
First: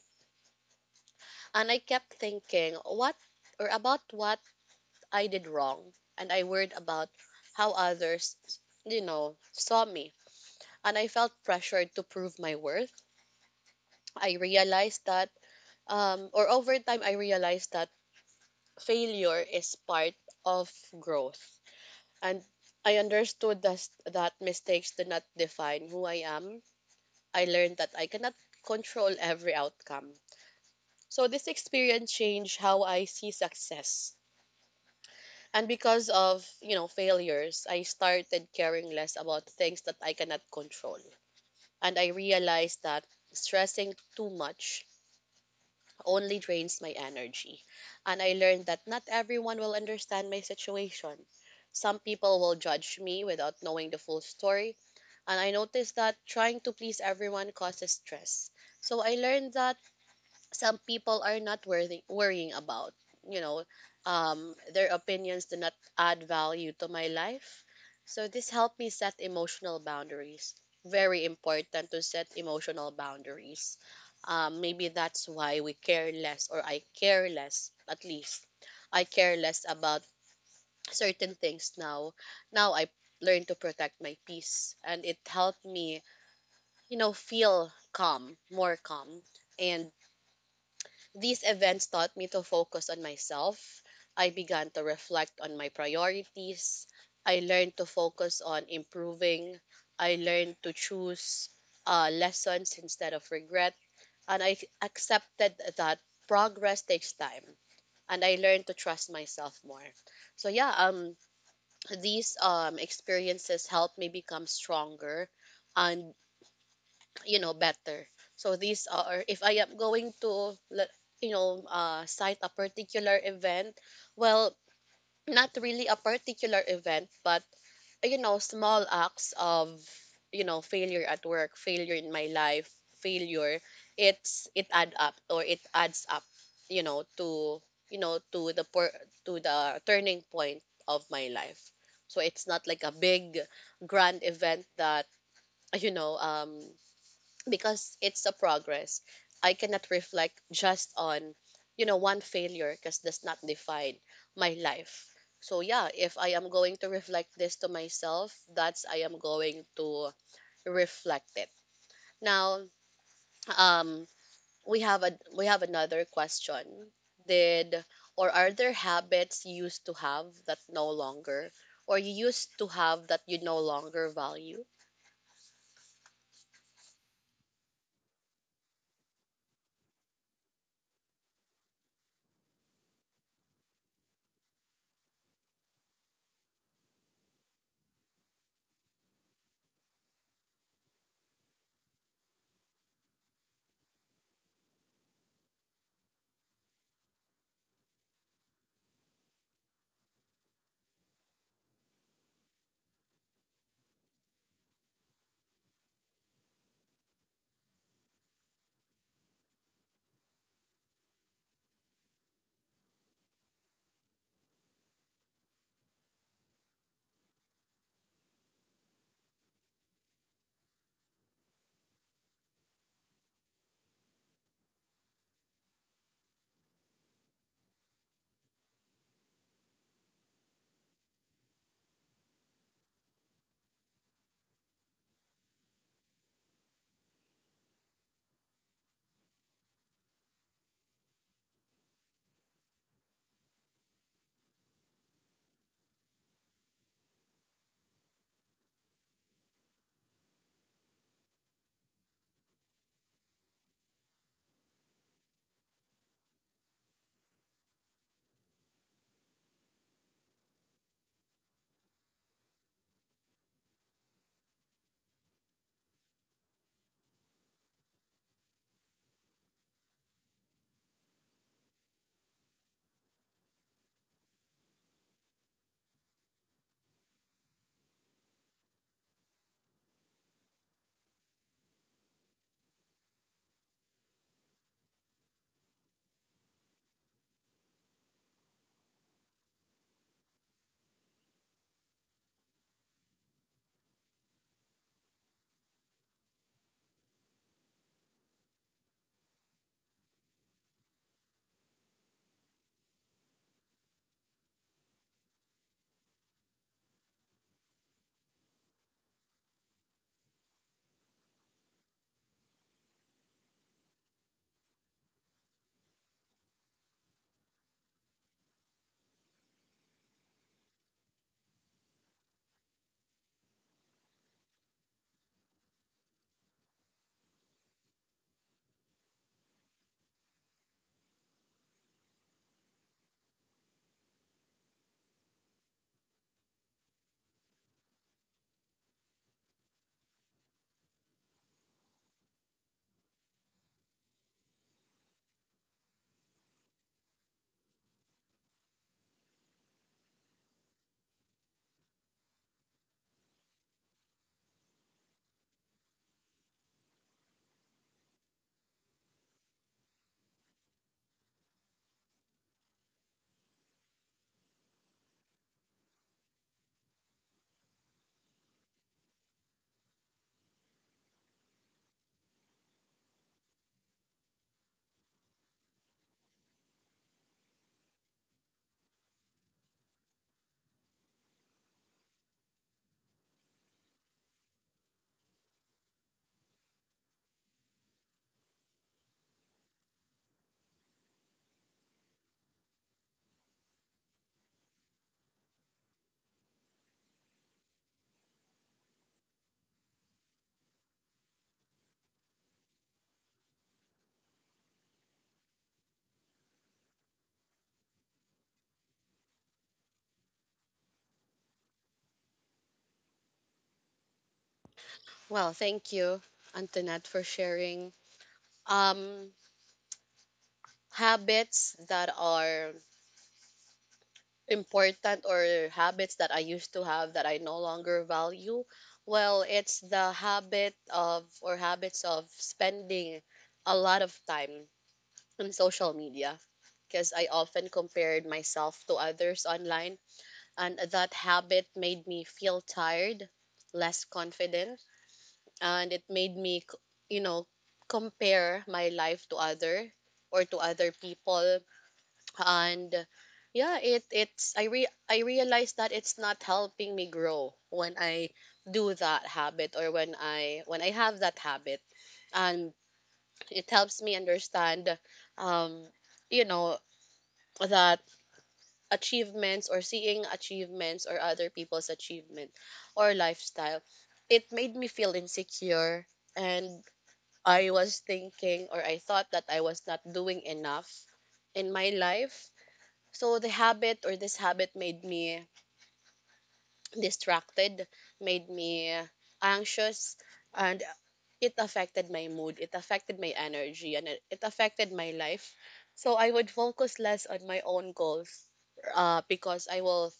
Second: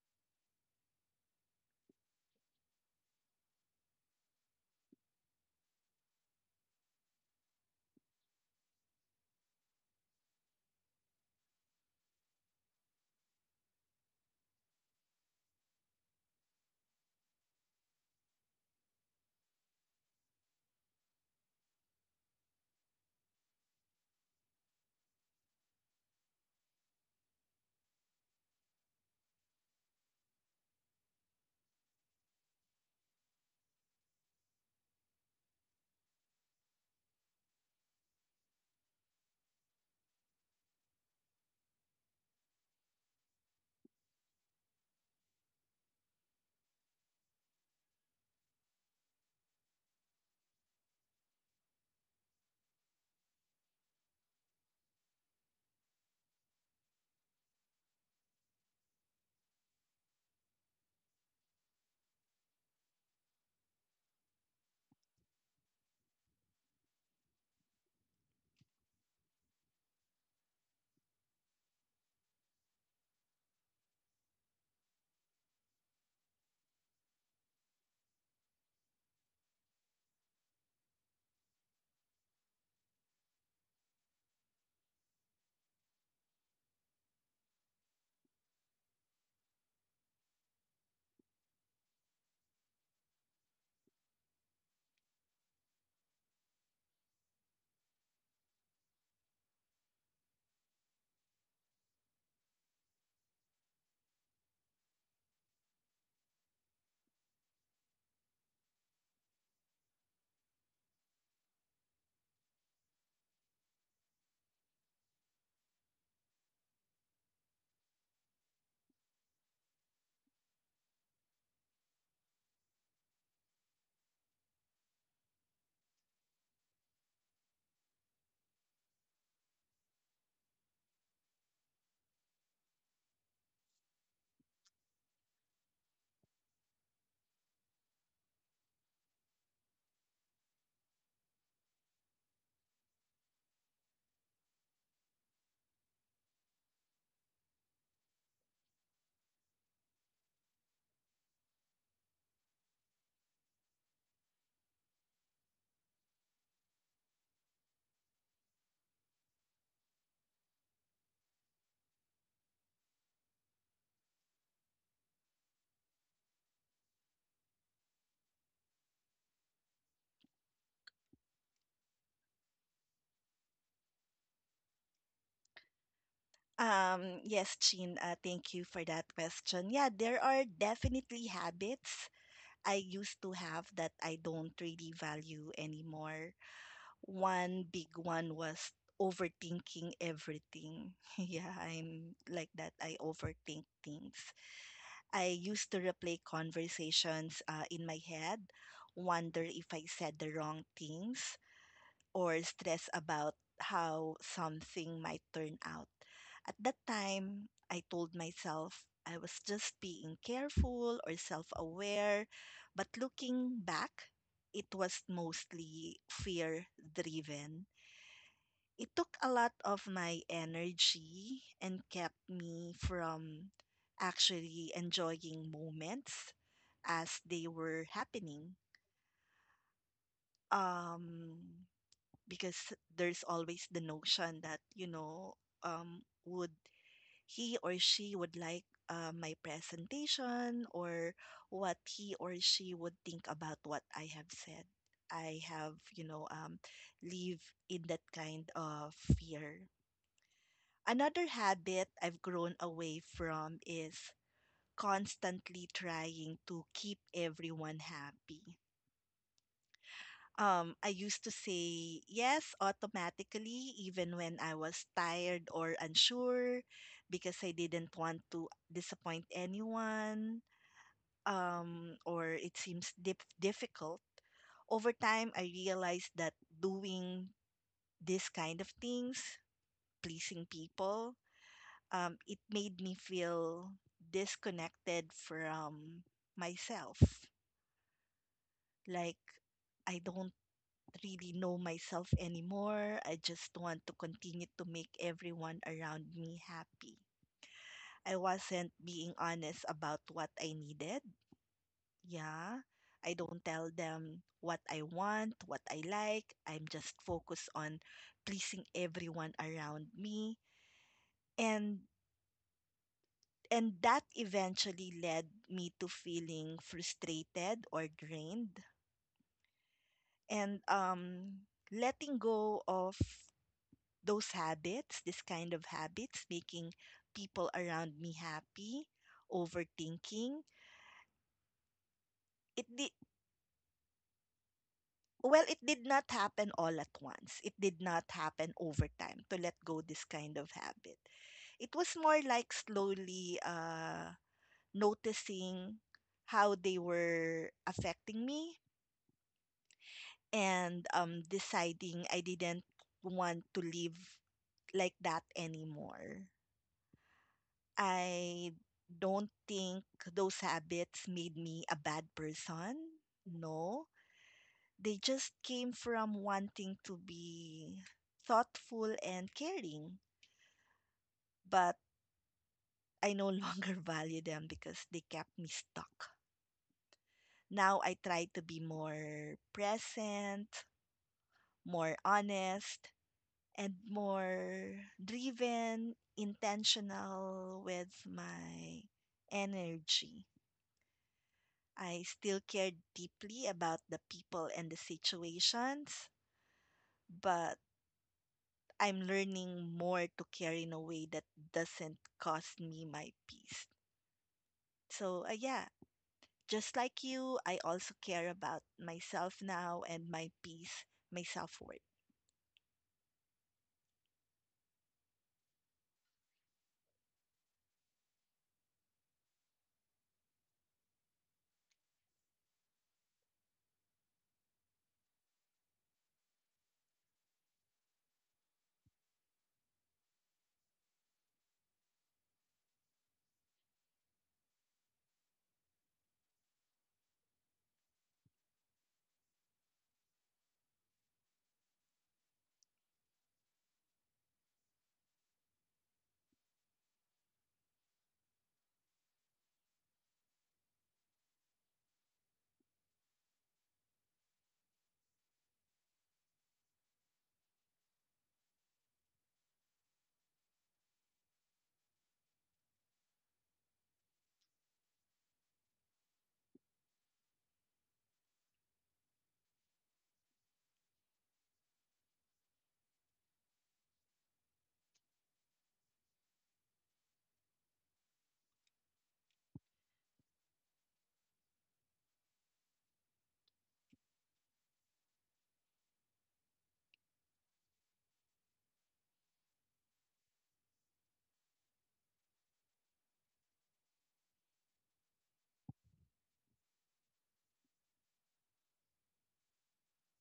Speaker 1: And I kept thinking what or about what I did wrong, and I worried about how others, you know, saw me, and I felt pressured to prove my worth. I realized that, or over time, I realized that failure is part of growth. And I understood thus that mistakes do not define who I am. I learned that I cannot control every outcome. So this experience changed how I see success. And because of, you know, failures, I started caring less about things that I cannot control. And I realized that stressing too much only drains my energy. And I learned that not everyone will understand my situation. Some people will judge me without knowing the full story, and I noticed that trying to please everyone causes stress. So I learned that some people are not worthy, worrying about. You know, their opinions do not add value to my life. So this helped me set emotional boundaries. Very important to set emotional boundaries. Maybe that's why we care less, or I care less, at least. I care less about certain things now. Now I learn to protect my peace, and it helped me, you know, feel calm, more calm, and these events taught me to focus on myself. I began to reflect on my priorities. I learned to focus on improving. I learned to choose lessons instead of regret. And I accepted that progress takes time. And I learned to trust myself more. So yeah, these experiences helped me become stronger, and, you know, better. So these are, if I am going to you know, cite a particular event, well, not really a particular event, but, you know, small acts of, you know, failure at work, failure in my life, failure, it's it add up or it adds up, you know, to, you know, to to the turning point of my life. So it's not like a big grand event that you know um because it's a progress. I cannot reflect just on, you know, one failure because that's not define my life. So yeah, if I am going to reflect this to myself, that's I am going to reflect it. Now, um, we have another question. Did or are there habits you used to have that no longer, or you used to have that you no longer value?
Speaker 2: Yes, Chin, thank you for that question. Yeah, there are definitely habits I used to have that I don't really value anymore. One big one was overthinking everything. yeah, I'm like that. I overthink things. I used to replay conversations in my head, wonder if I said the wrong things, or stress about how something might turn out. At that time, I told myself I was just being careful or self aware, but looking back, it was mostly fear driven. It took a lot of my energy and kept me from actually enjoying moments as they were happening. Um, because there's always the notion that would he or she would like my presentation or what he or she would think about what I have said. I have you know um, live in that kind of fear. Another habit I've grown away from is constantly trying to keep everyone happy. I used to say yes automatically, even when I was tired or unsure, because I didn't want to disappoint anyone, or it seems difficult. Over time, I realized that doing this kind of things, pleasing people, it made me feel disconnected from myself. Like, I don't really know myself anymore. I just want to continue to make everyone around me happy. I wasn't being honest about what I needed. Yeah. I don't tell them what I want, what I like. I'm just focused on pleasing everyone around me. And and that eventually led me to feeling frustrated or drained and letting go of those habits, this kind of habits, making people around me happy, overthinking. It did Well, it did not happen all at once. It did not happen over time to let go this kind of habit. It was more like slowly noticing how they were affecting me and, deciding I didn't want to live like that anymore. I don't think those habits made me a bad person. No, they just came from wanting to be thoughtful and caring, but I no longer value them because they kept me stuck. Now I try to be more present, more honest, and more driven, intentional with my energy. I still cared deeply about the people and the situations, but I'm learning more to care in a way that doesn't cost me my peace. So, yeah, just like you, I also care about myself now and my peace, my self worth.
Speaker 1: Well, thank you, Antoinette, for sharing. Um, habits that are important or habits that I used to have that I no longer value, well, it's the habit of or habits of spending a lot of time on social media because I often compared myself to others online, and that habit made me feel tired, less confident, and it made me, you know, compare my life to other or to other people. And yeah, it it's, I realized that it's not helping me grow when I do that habit, or when I have that habit. And it helps me understand, um you know, that achievements, or seeing achievements or other people's achievement or lifestyle, it made me feel insecure. And I was thinking, or I thought that I was not doing enough in my life. So the habit or this habit made me distracted, made me anxious, and it affected my mood, it affected my energy, and it affected my life. So I would focus less on my own goals, because I will,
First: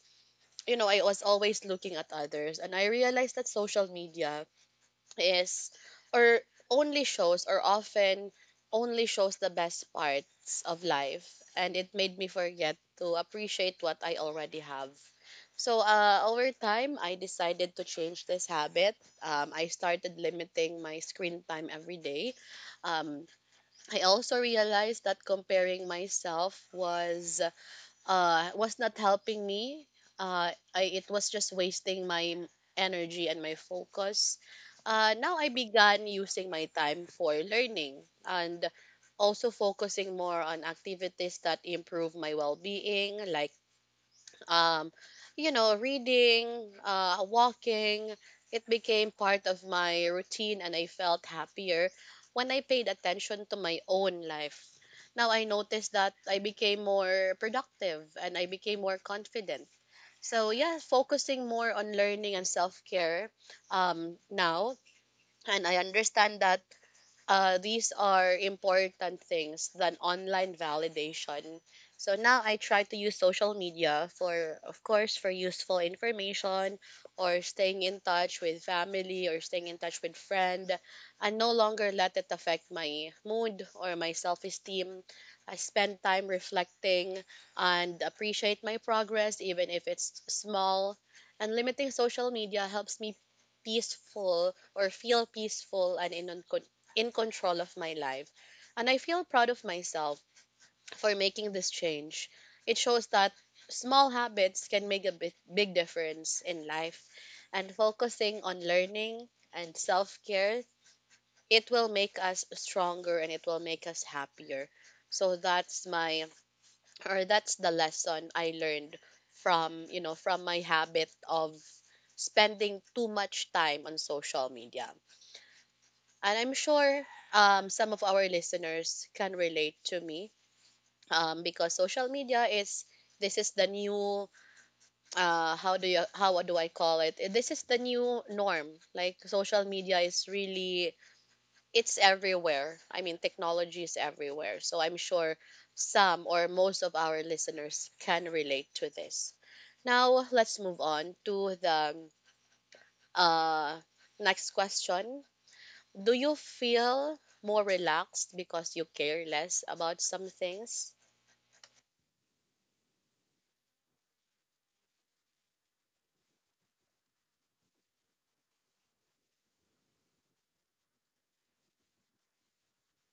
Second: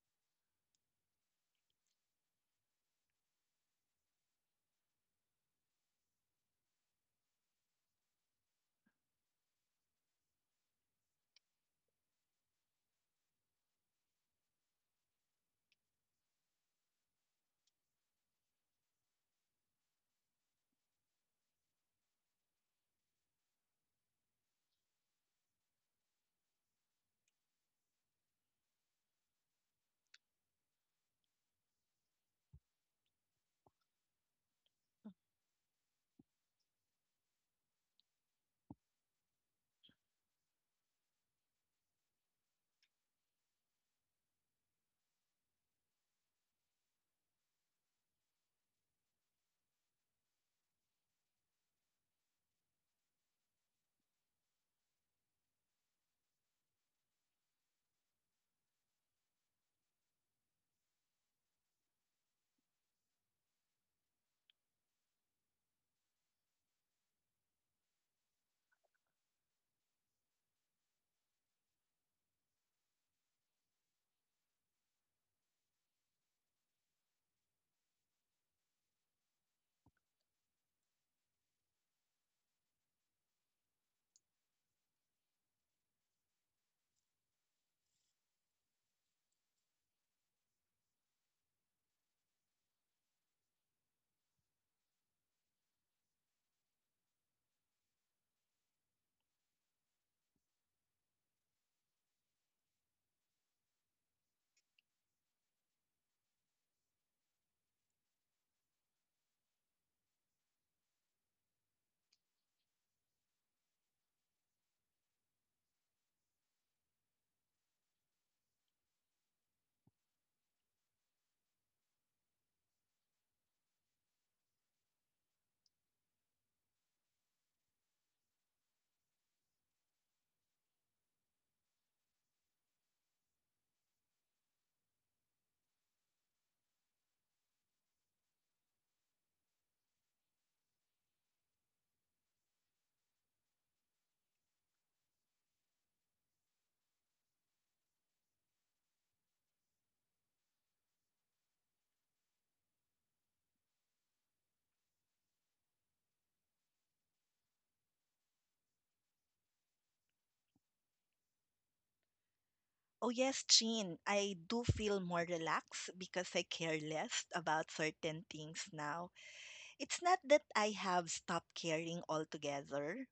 Speaker 1: you know, I was always looking at others. And I realized that social media is or only shows or often only shows the best parts of life, and it made me forget to appreciate what I already have. So over time, I decided to change this habit. I started limiting my screen time every day. Um, I also realized that comparing myself was not helping me. It was just wasting my energy and my focus. Now I began using my time for learning and also focusing more on activities that improve my well-being, like, um, you know, reading, walking. It became part of my routine and I felt happier when I paid attention to my own life. Now I noticed that I became more productive and I became more confident. So yeah, focusing more on learning and self-care now. And I understand that these are important things than online validation. So now I try to use social media for, of course, for useful information or staying in touch with family or staying in touch with friend, and no longer let it affect my mood or my self-esteem. I spend time reflecting and appreciate my progress even if it's small. And limiting social media helps me peaceful or feel peaceful and in control of my life. And I feel proud of myself for making this change. It shows that small habits can make a big, big difference in life. And focusing on learning and self care, it will make us stronger and it will make us happier. So that's my, or that's the lesson I learned from from my habit of spending too much time on social media. And I'm sure some of our listeners can relate to me because social media is this is the new how do you how do I call it? This is the new norm. Like social media is really it's everywhere. I mean technology is everywhere. So I'm sure some or most of our listeners can relate to this. Now let's move on to the uh, next question. Do you feel more relaxed because you care less about some things?
Speaker 2: Oh, yes, Jean. I do feel more relaxed because I care less about certain things now. It's not that I have stopped caring altogether,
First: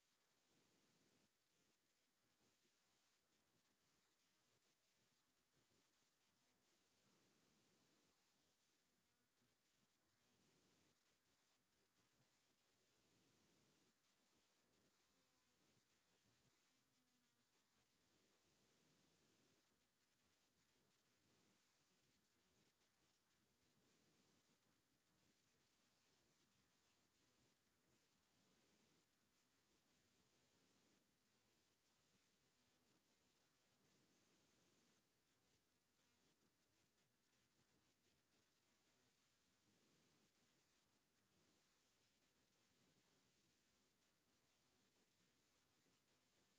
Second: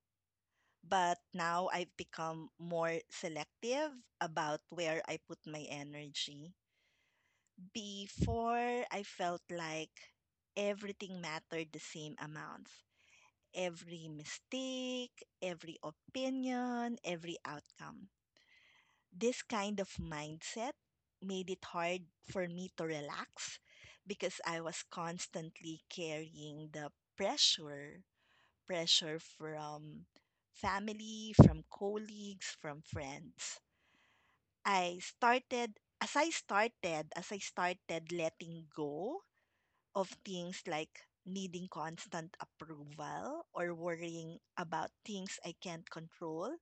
Speaker 2: but now I've become more selective about where I put my energy. Before, I felt like everything mattered the same amounts. Every mistake, every opinion, every outcome. This kind of mindset made it hard for me to relax because I was constantly carrying the pressure pressure from family, from colleagues, from friends. I started as I started, letting go of things like needing constant approval or worrying about things I can't control,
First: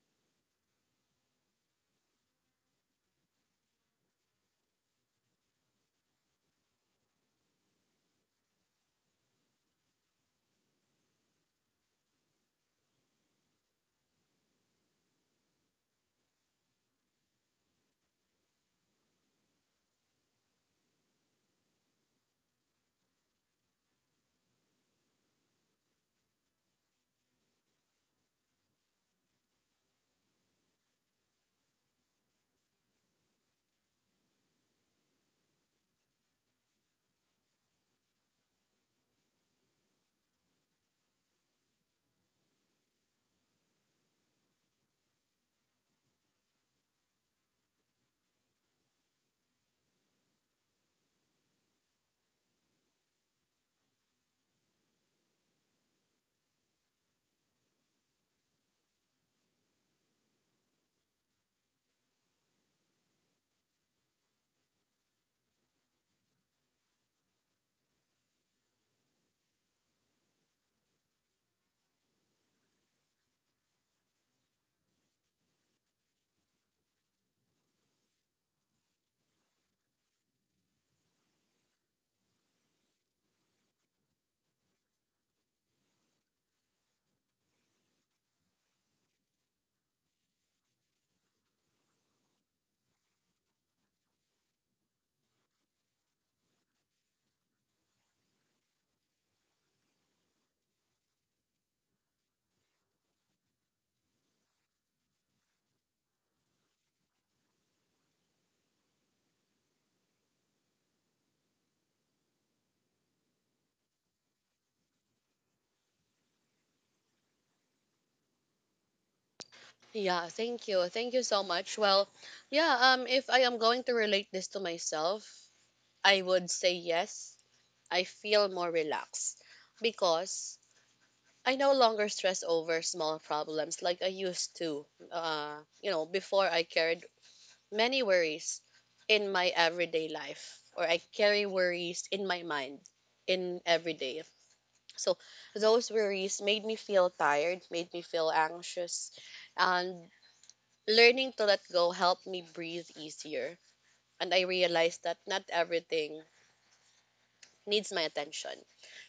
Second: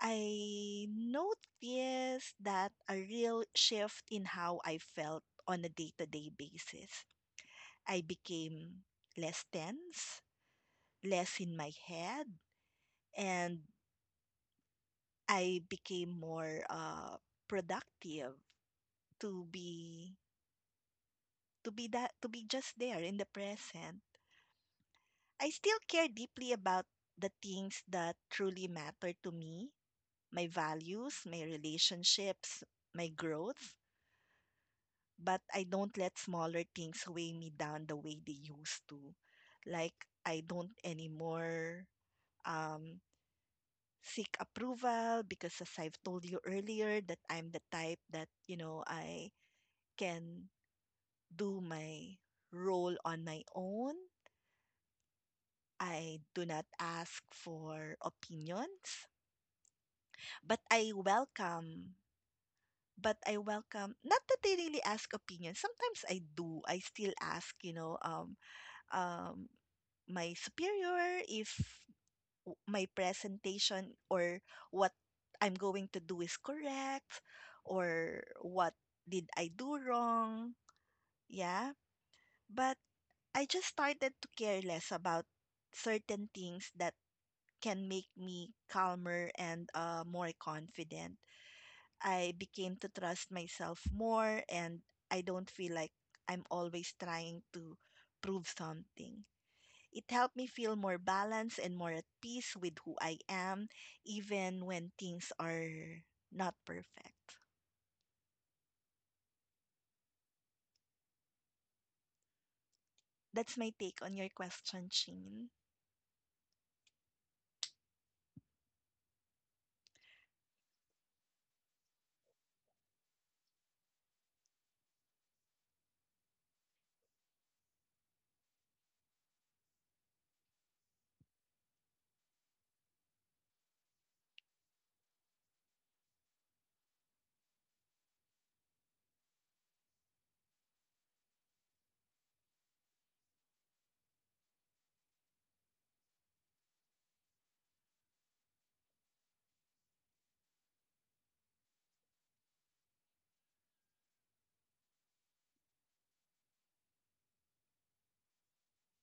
Speaker 2: I noticed that a real shift in how I felt on a day to day basis. I became less tense, less in my head, and I became more productive, to be to be just there in the present. I still care deeply about the things that truly matter to me, my values, my relationships, my growth, but I don't let smaller things weigh me down the way they used to. Like I don't anymore, um, seek approval because as I've told you earlier that I'm the type that, you know, I can do my role on my own. I do not ask for opinions, but I welcome, not that they really ask opinions. Sometimes I do. I still ask, you know, um, my superior, if my presentation or what I'm going to do is correct, or what did I do wrong. Yeah. But I just started to care less about certain things that can make me calmer and more confident. I became to trust myself more and I don't feel like I'm always trying to prove something. It helped me feel more balanced and more at peace with who I am, even when things are not perfect. That's my take on your question, Chin.
Speaker 1: Yeah, thank you. Thank you so much. Well, yeah, if I am going to relate this to myself, I would say yes. I feel more relaxed because I no longer stress over small problems like I used to. You know, before I carried many worries in my everyday life or I carry worries in my mind in everyday. So those worries made me feel tired, made me feel anxious, and learning to let go helped me breathe easier. And I realized that not everything needs my attention.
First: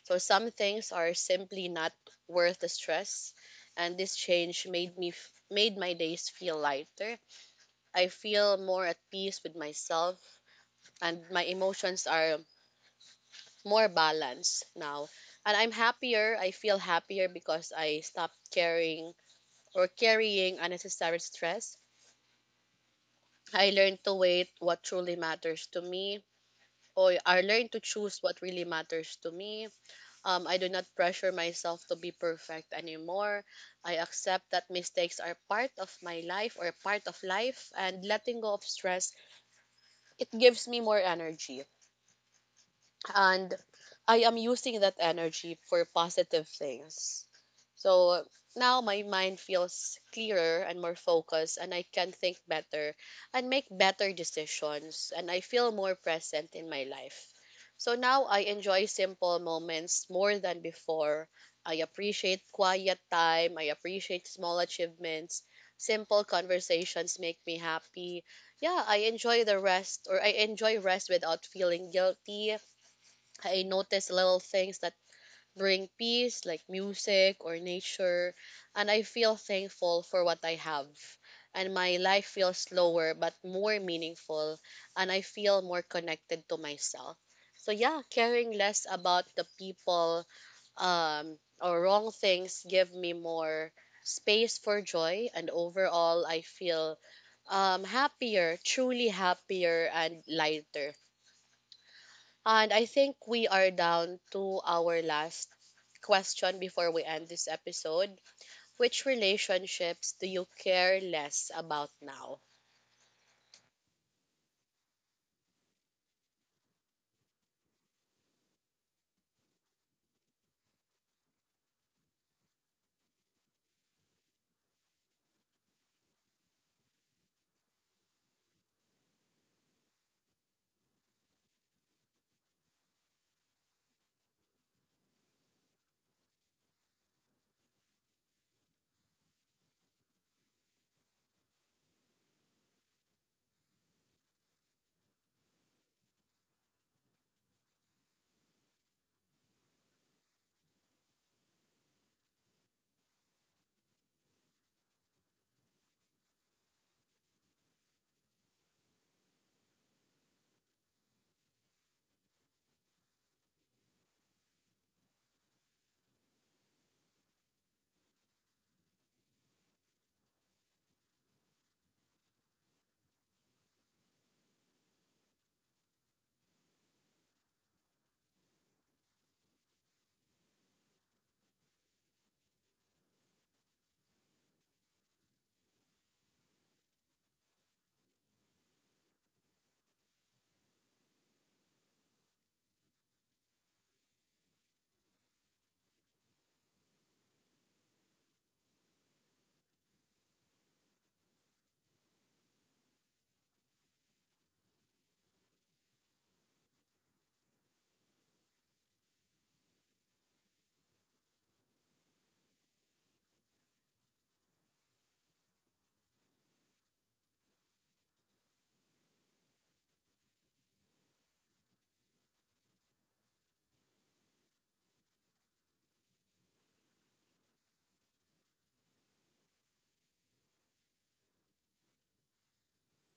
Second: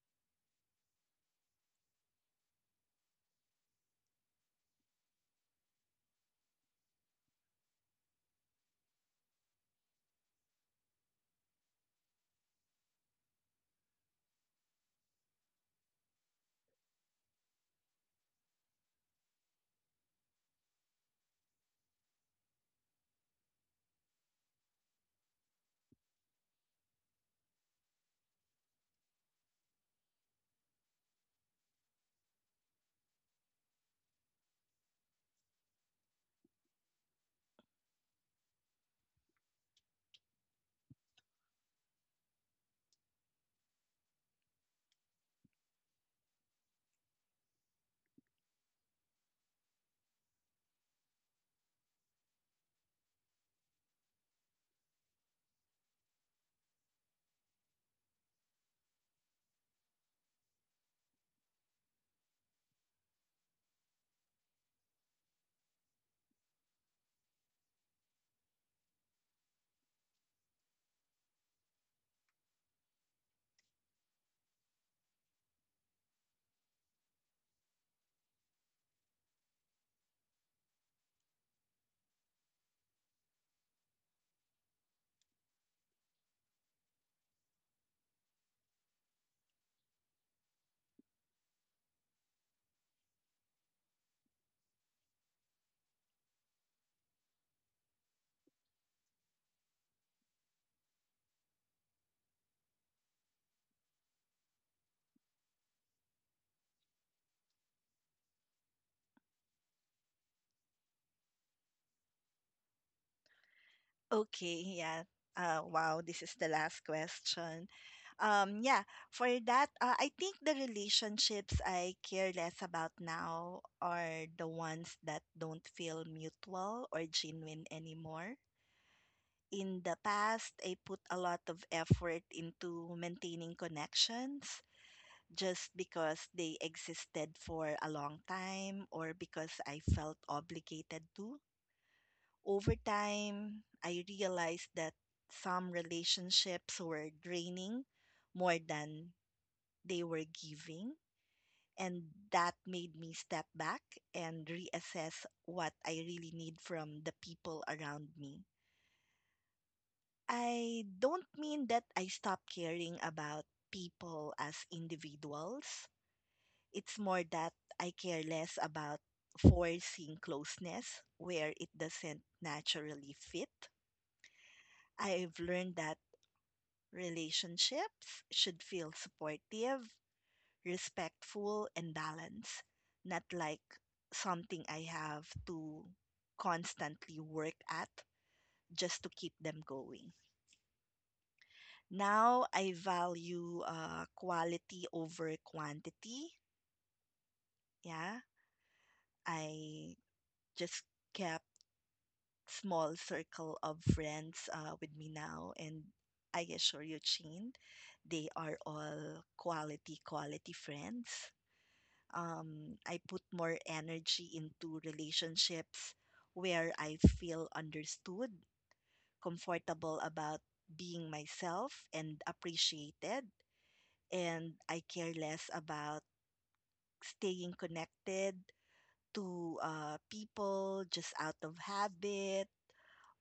Speaker 1: So some things are simply not worth the stress, and this change made my days feel lighter. I feel more at peace with myself, and my emotions are more balanced now. And I'm happier. I feel happier because I stopped caring or carrying unnecessary stress. I learned to wait what truly matters to me, or I learned to choose what really matters to me. I do not pressure myself to be perfect anymore. I accept that mistakes are part of my life or part of life, and letting go of stress, it gives me more energy. And I am using that energy for positive things. So now my mind feels clearer and more focused, and I can think better and make better decisions, and I feel more present in my life. So now I enjoy simple moments more than before. I appreciate quiet time, I appreciate small achievements. Simple conversations make me happy. Yeah, I enjoy the rest, or I enjoy rest without feeling guilty. I notice little things that bring peace, like music or nature, and I feel thankful for what I have. And my life feels slower but more meaningful, and I feel more connected to myself. So yeah, caring less about the people or wrong things give me more space for joy, and overall, I feel happier, truly happier and lighter, and I think we are down to our last question before we end this episode. Which relationships do you care less about now?
Speaker 2: Okay, yeah. Wow, this is the last question. Yeah, for that, I think the relationships I care less about now are the ones that don't feel mutual or genuine anymore. In the past, I put a lot of effort into maintaining connections, just because they existed for a long time or because I felt obligated to. Over time, I realized that some relationships were draining more than they were giving. And that made me step back and reassess what I really need from the people around me. I don't mean that I stopped caring about people as individuals. It's more that I care less about forcing closeness where it doesn't naturally fit. I've learned that relationships should feel supportive, respectful, and balanced, not like something I have to constantly work at just to keep them going. Now I value quality over quantity. Yeah, I just kept small circle of friends with me now. And I assure you, Chin, they are all quality, quality friends. I put more energy into relationships where I feel understood, comfortable about being myself, and appreciated. And I care less about staying connected to people just out of habit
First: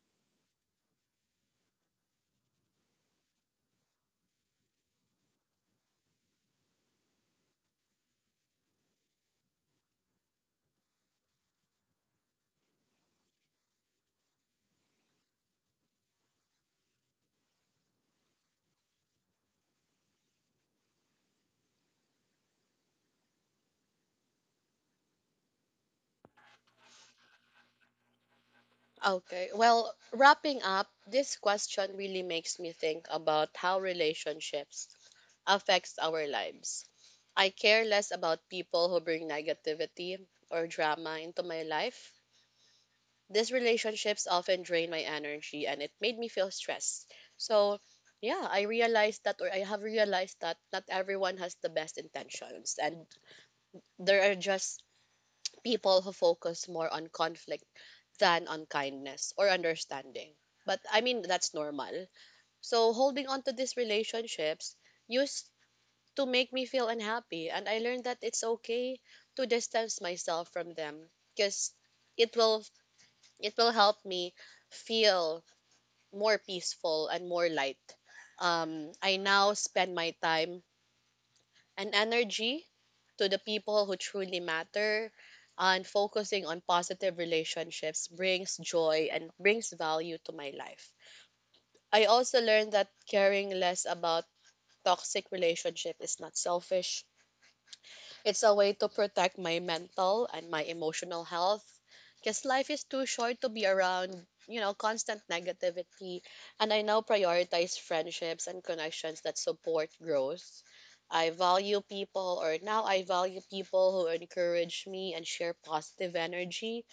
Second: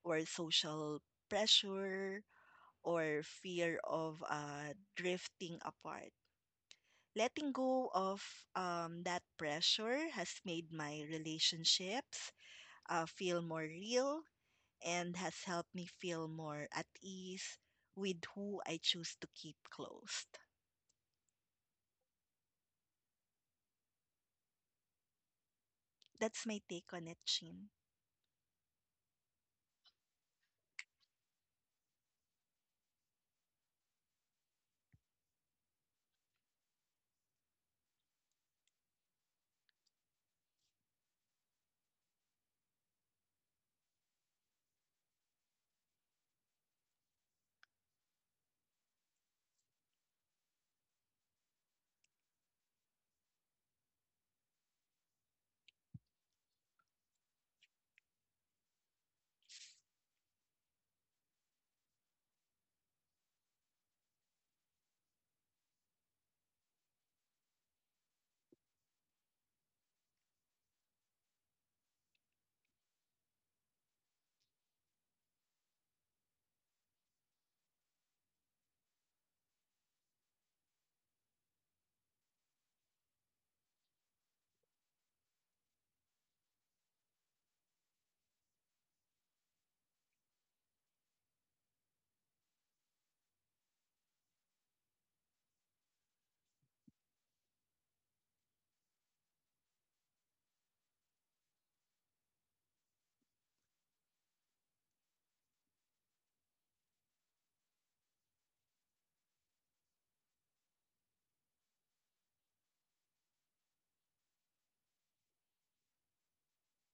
Speaker 2: or social pressure or fear of drifting apart. Letting go of, that pressure has made my relationships feel more real and has helped me feel more at ease with who I choose to keep closed. That's my take on it, Chin.
Speaker 1: Okay, well, wrapping up, this question really makes me think about how relationships affects our lives. I care less about people who bring negativity or drama into my life. These relationships often drain my energy and it made me feel stressed. So, yeah, I realized that, or I have realized that not everyone has the best intentions. And there are just people who focus more on conflict than on kindness or understanding. But I mean, that's normal. So, holding on to these relationships used to make me feel unhappy. And I learned that it's okay to distance myself from them because it will it will help me feel more peaceful and more light. I now spend my time and energy to the people who truly matter, and focusing on positive relationships brings joy and brings value to my life. I also learned that caring less about toxic relationship is not selfish. It's a way to protect my mental and my emotional health because life is too short to be around, you know, constant negativity. And I now prioritize friendships and connections that support growth. I value people, or now I value people who encourage me and share positive energy.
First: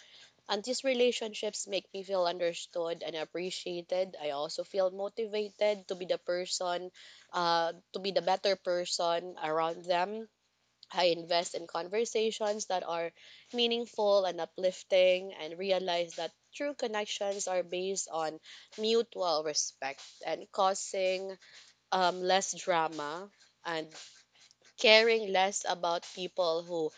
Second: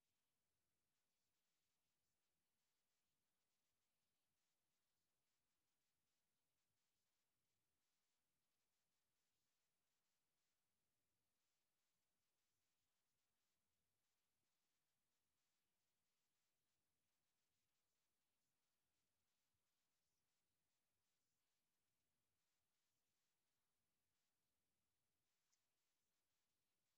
Speaker 1: And these relationships make me feel understood and appreciated. I also feel motivated to be the person, to be the better person around them. I invest in conversations that are meaningful and uplifting and realize that true connections are based on mutual respect and causing less drama and caring less about people who,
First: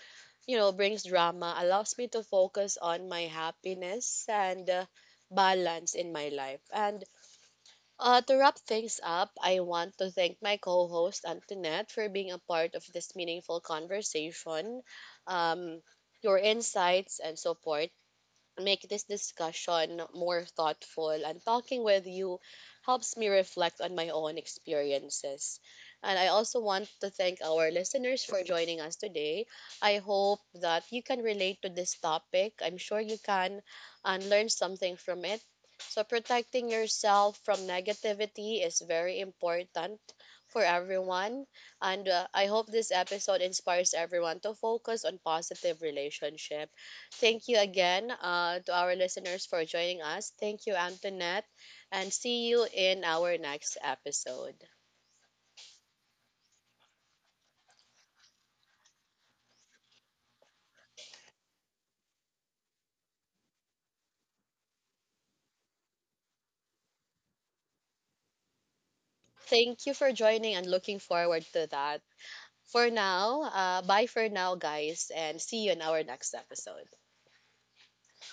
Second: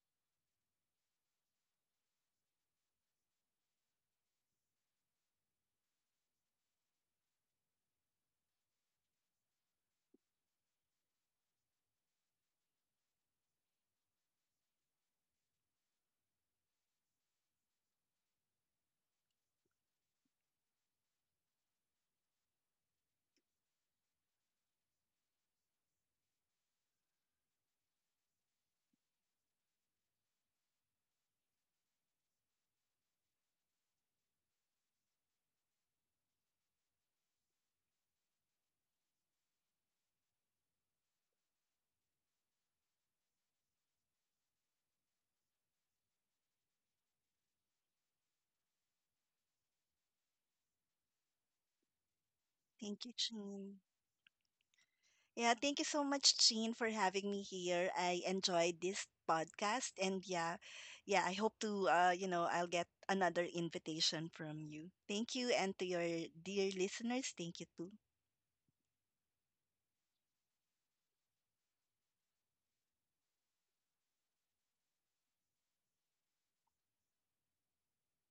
Speaker 1: you know, brings drama allows me to focus on my happiness and balance in my life. And to wrap things up, I want to thank my co host, Antoinette, for being a part of this meaningful conversation. Um, your insights and support make this discussion more thoughtful, and talking with you helps me reflect on my own experiences. And I also want to thank our listeners for joining us today. I hope that you can relate to this topic. I'm sure you can and learn something from it. So, protecting yourself from negativity is very important for everyone. And I hope this episode inspires everyone to focus on positive relationships. Thank you again, to our listeners for joining us. Thank you, Antoinette, and see you in
Speaker 2: Thank you,
Speaker 1: our next
Speaker 2: Chin.
Speaker 1: episode.
Speaker 2: Yeah, thank you so much, Jean, for having me here. I enjoyed this podcast, and yeah, yeah, I hope to, you know, I'll get another invitation from you. Thank you, and to your dear listeners, thank you too.
Speaker 1: Thank you for joining and looking forward to that. For now, bye for now, guys, and see you in our next episode.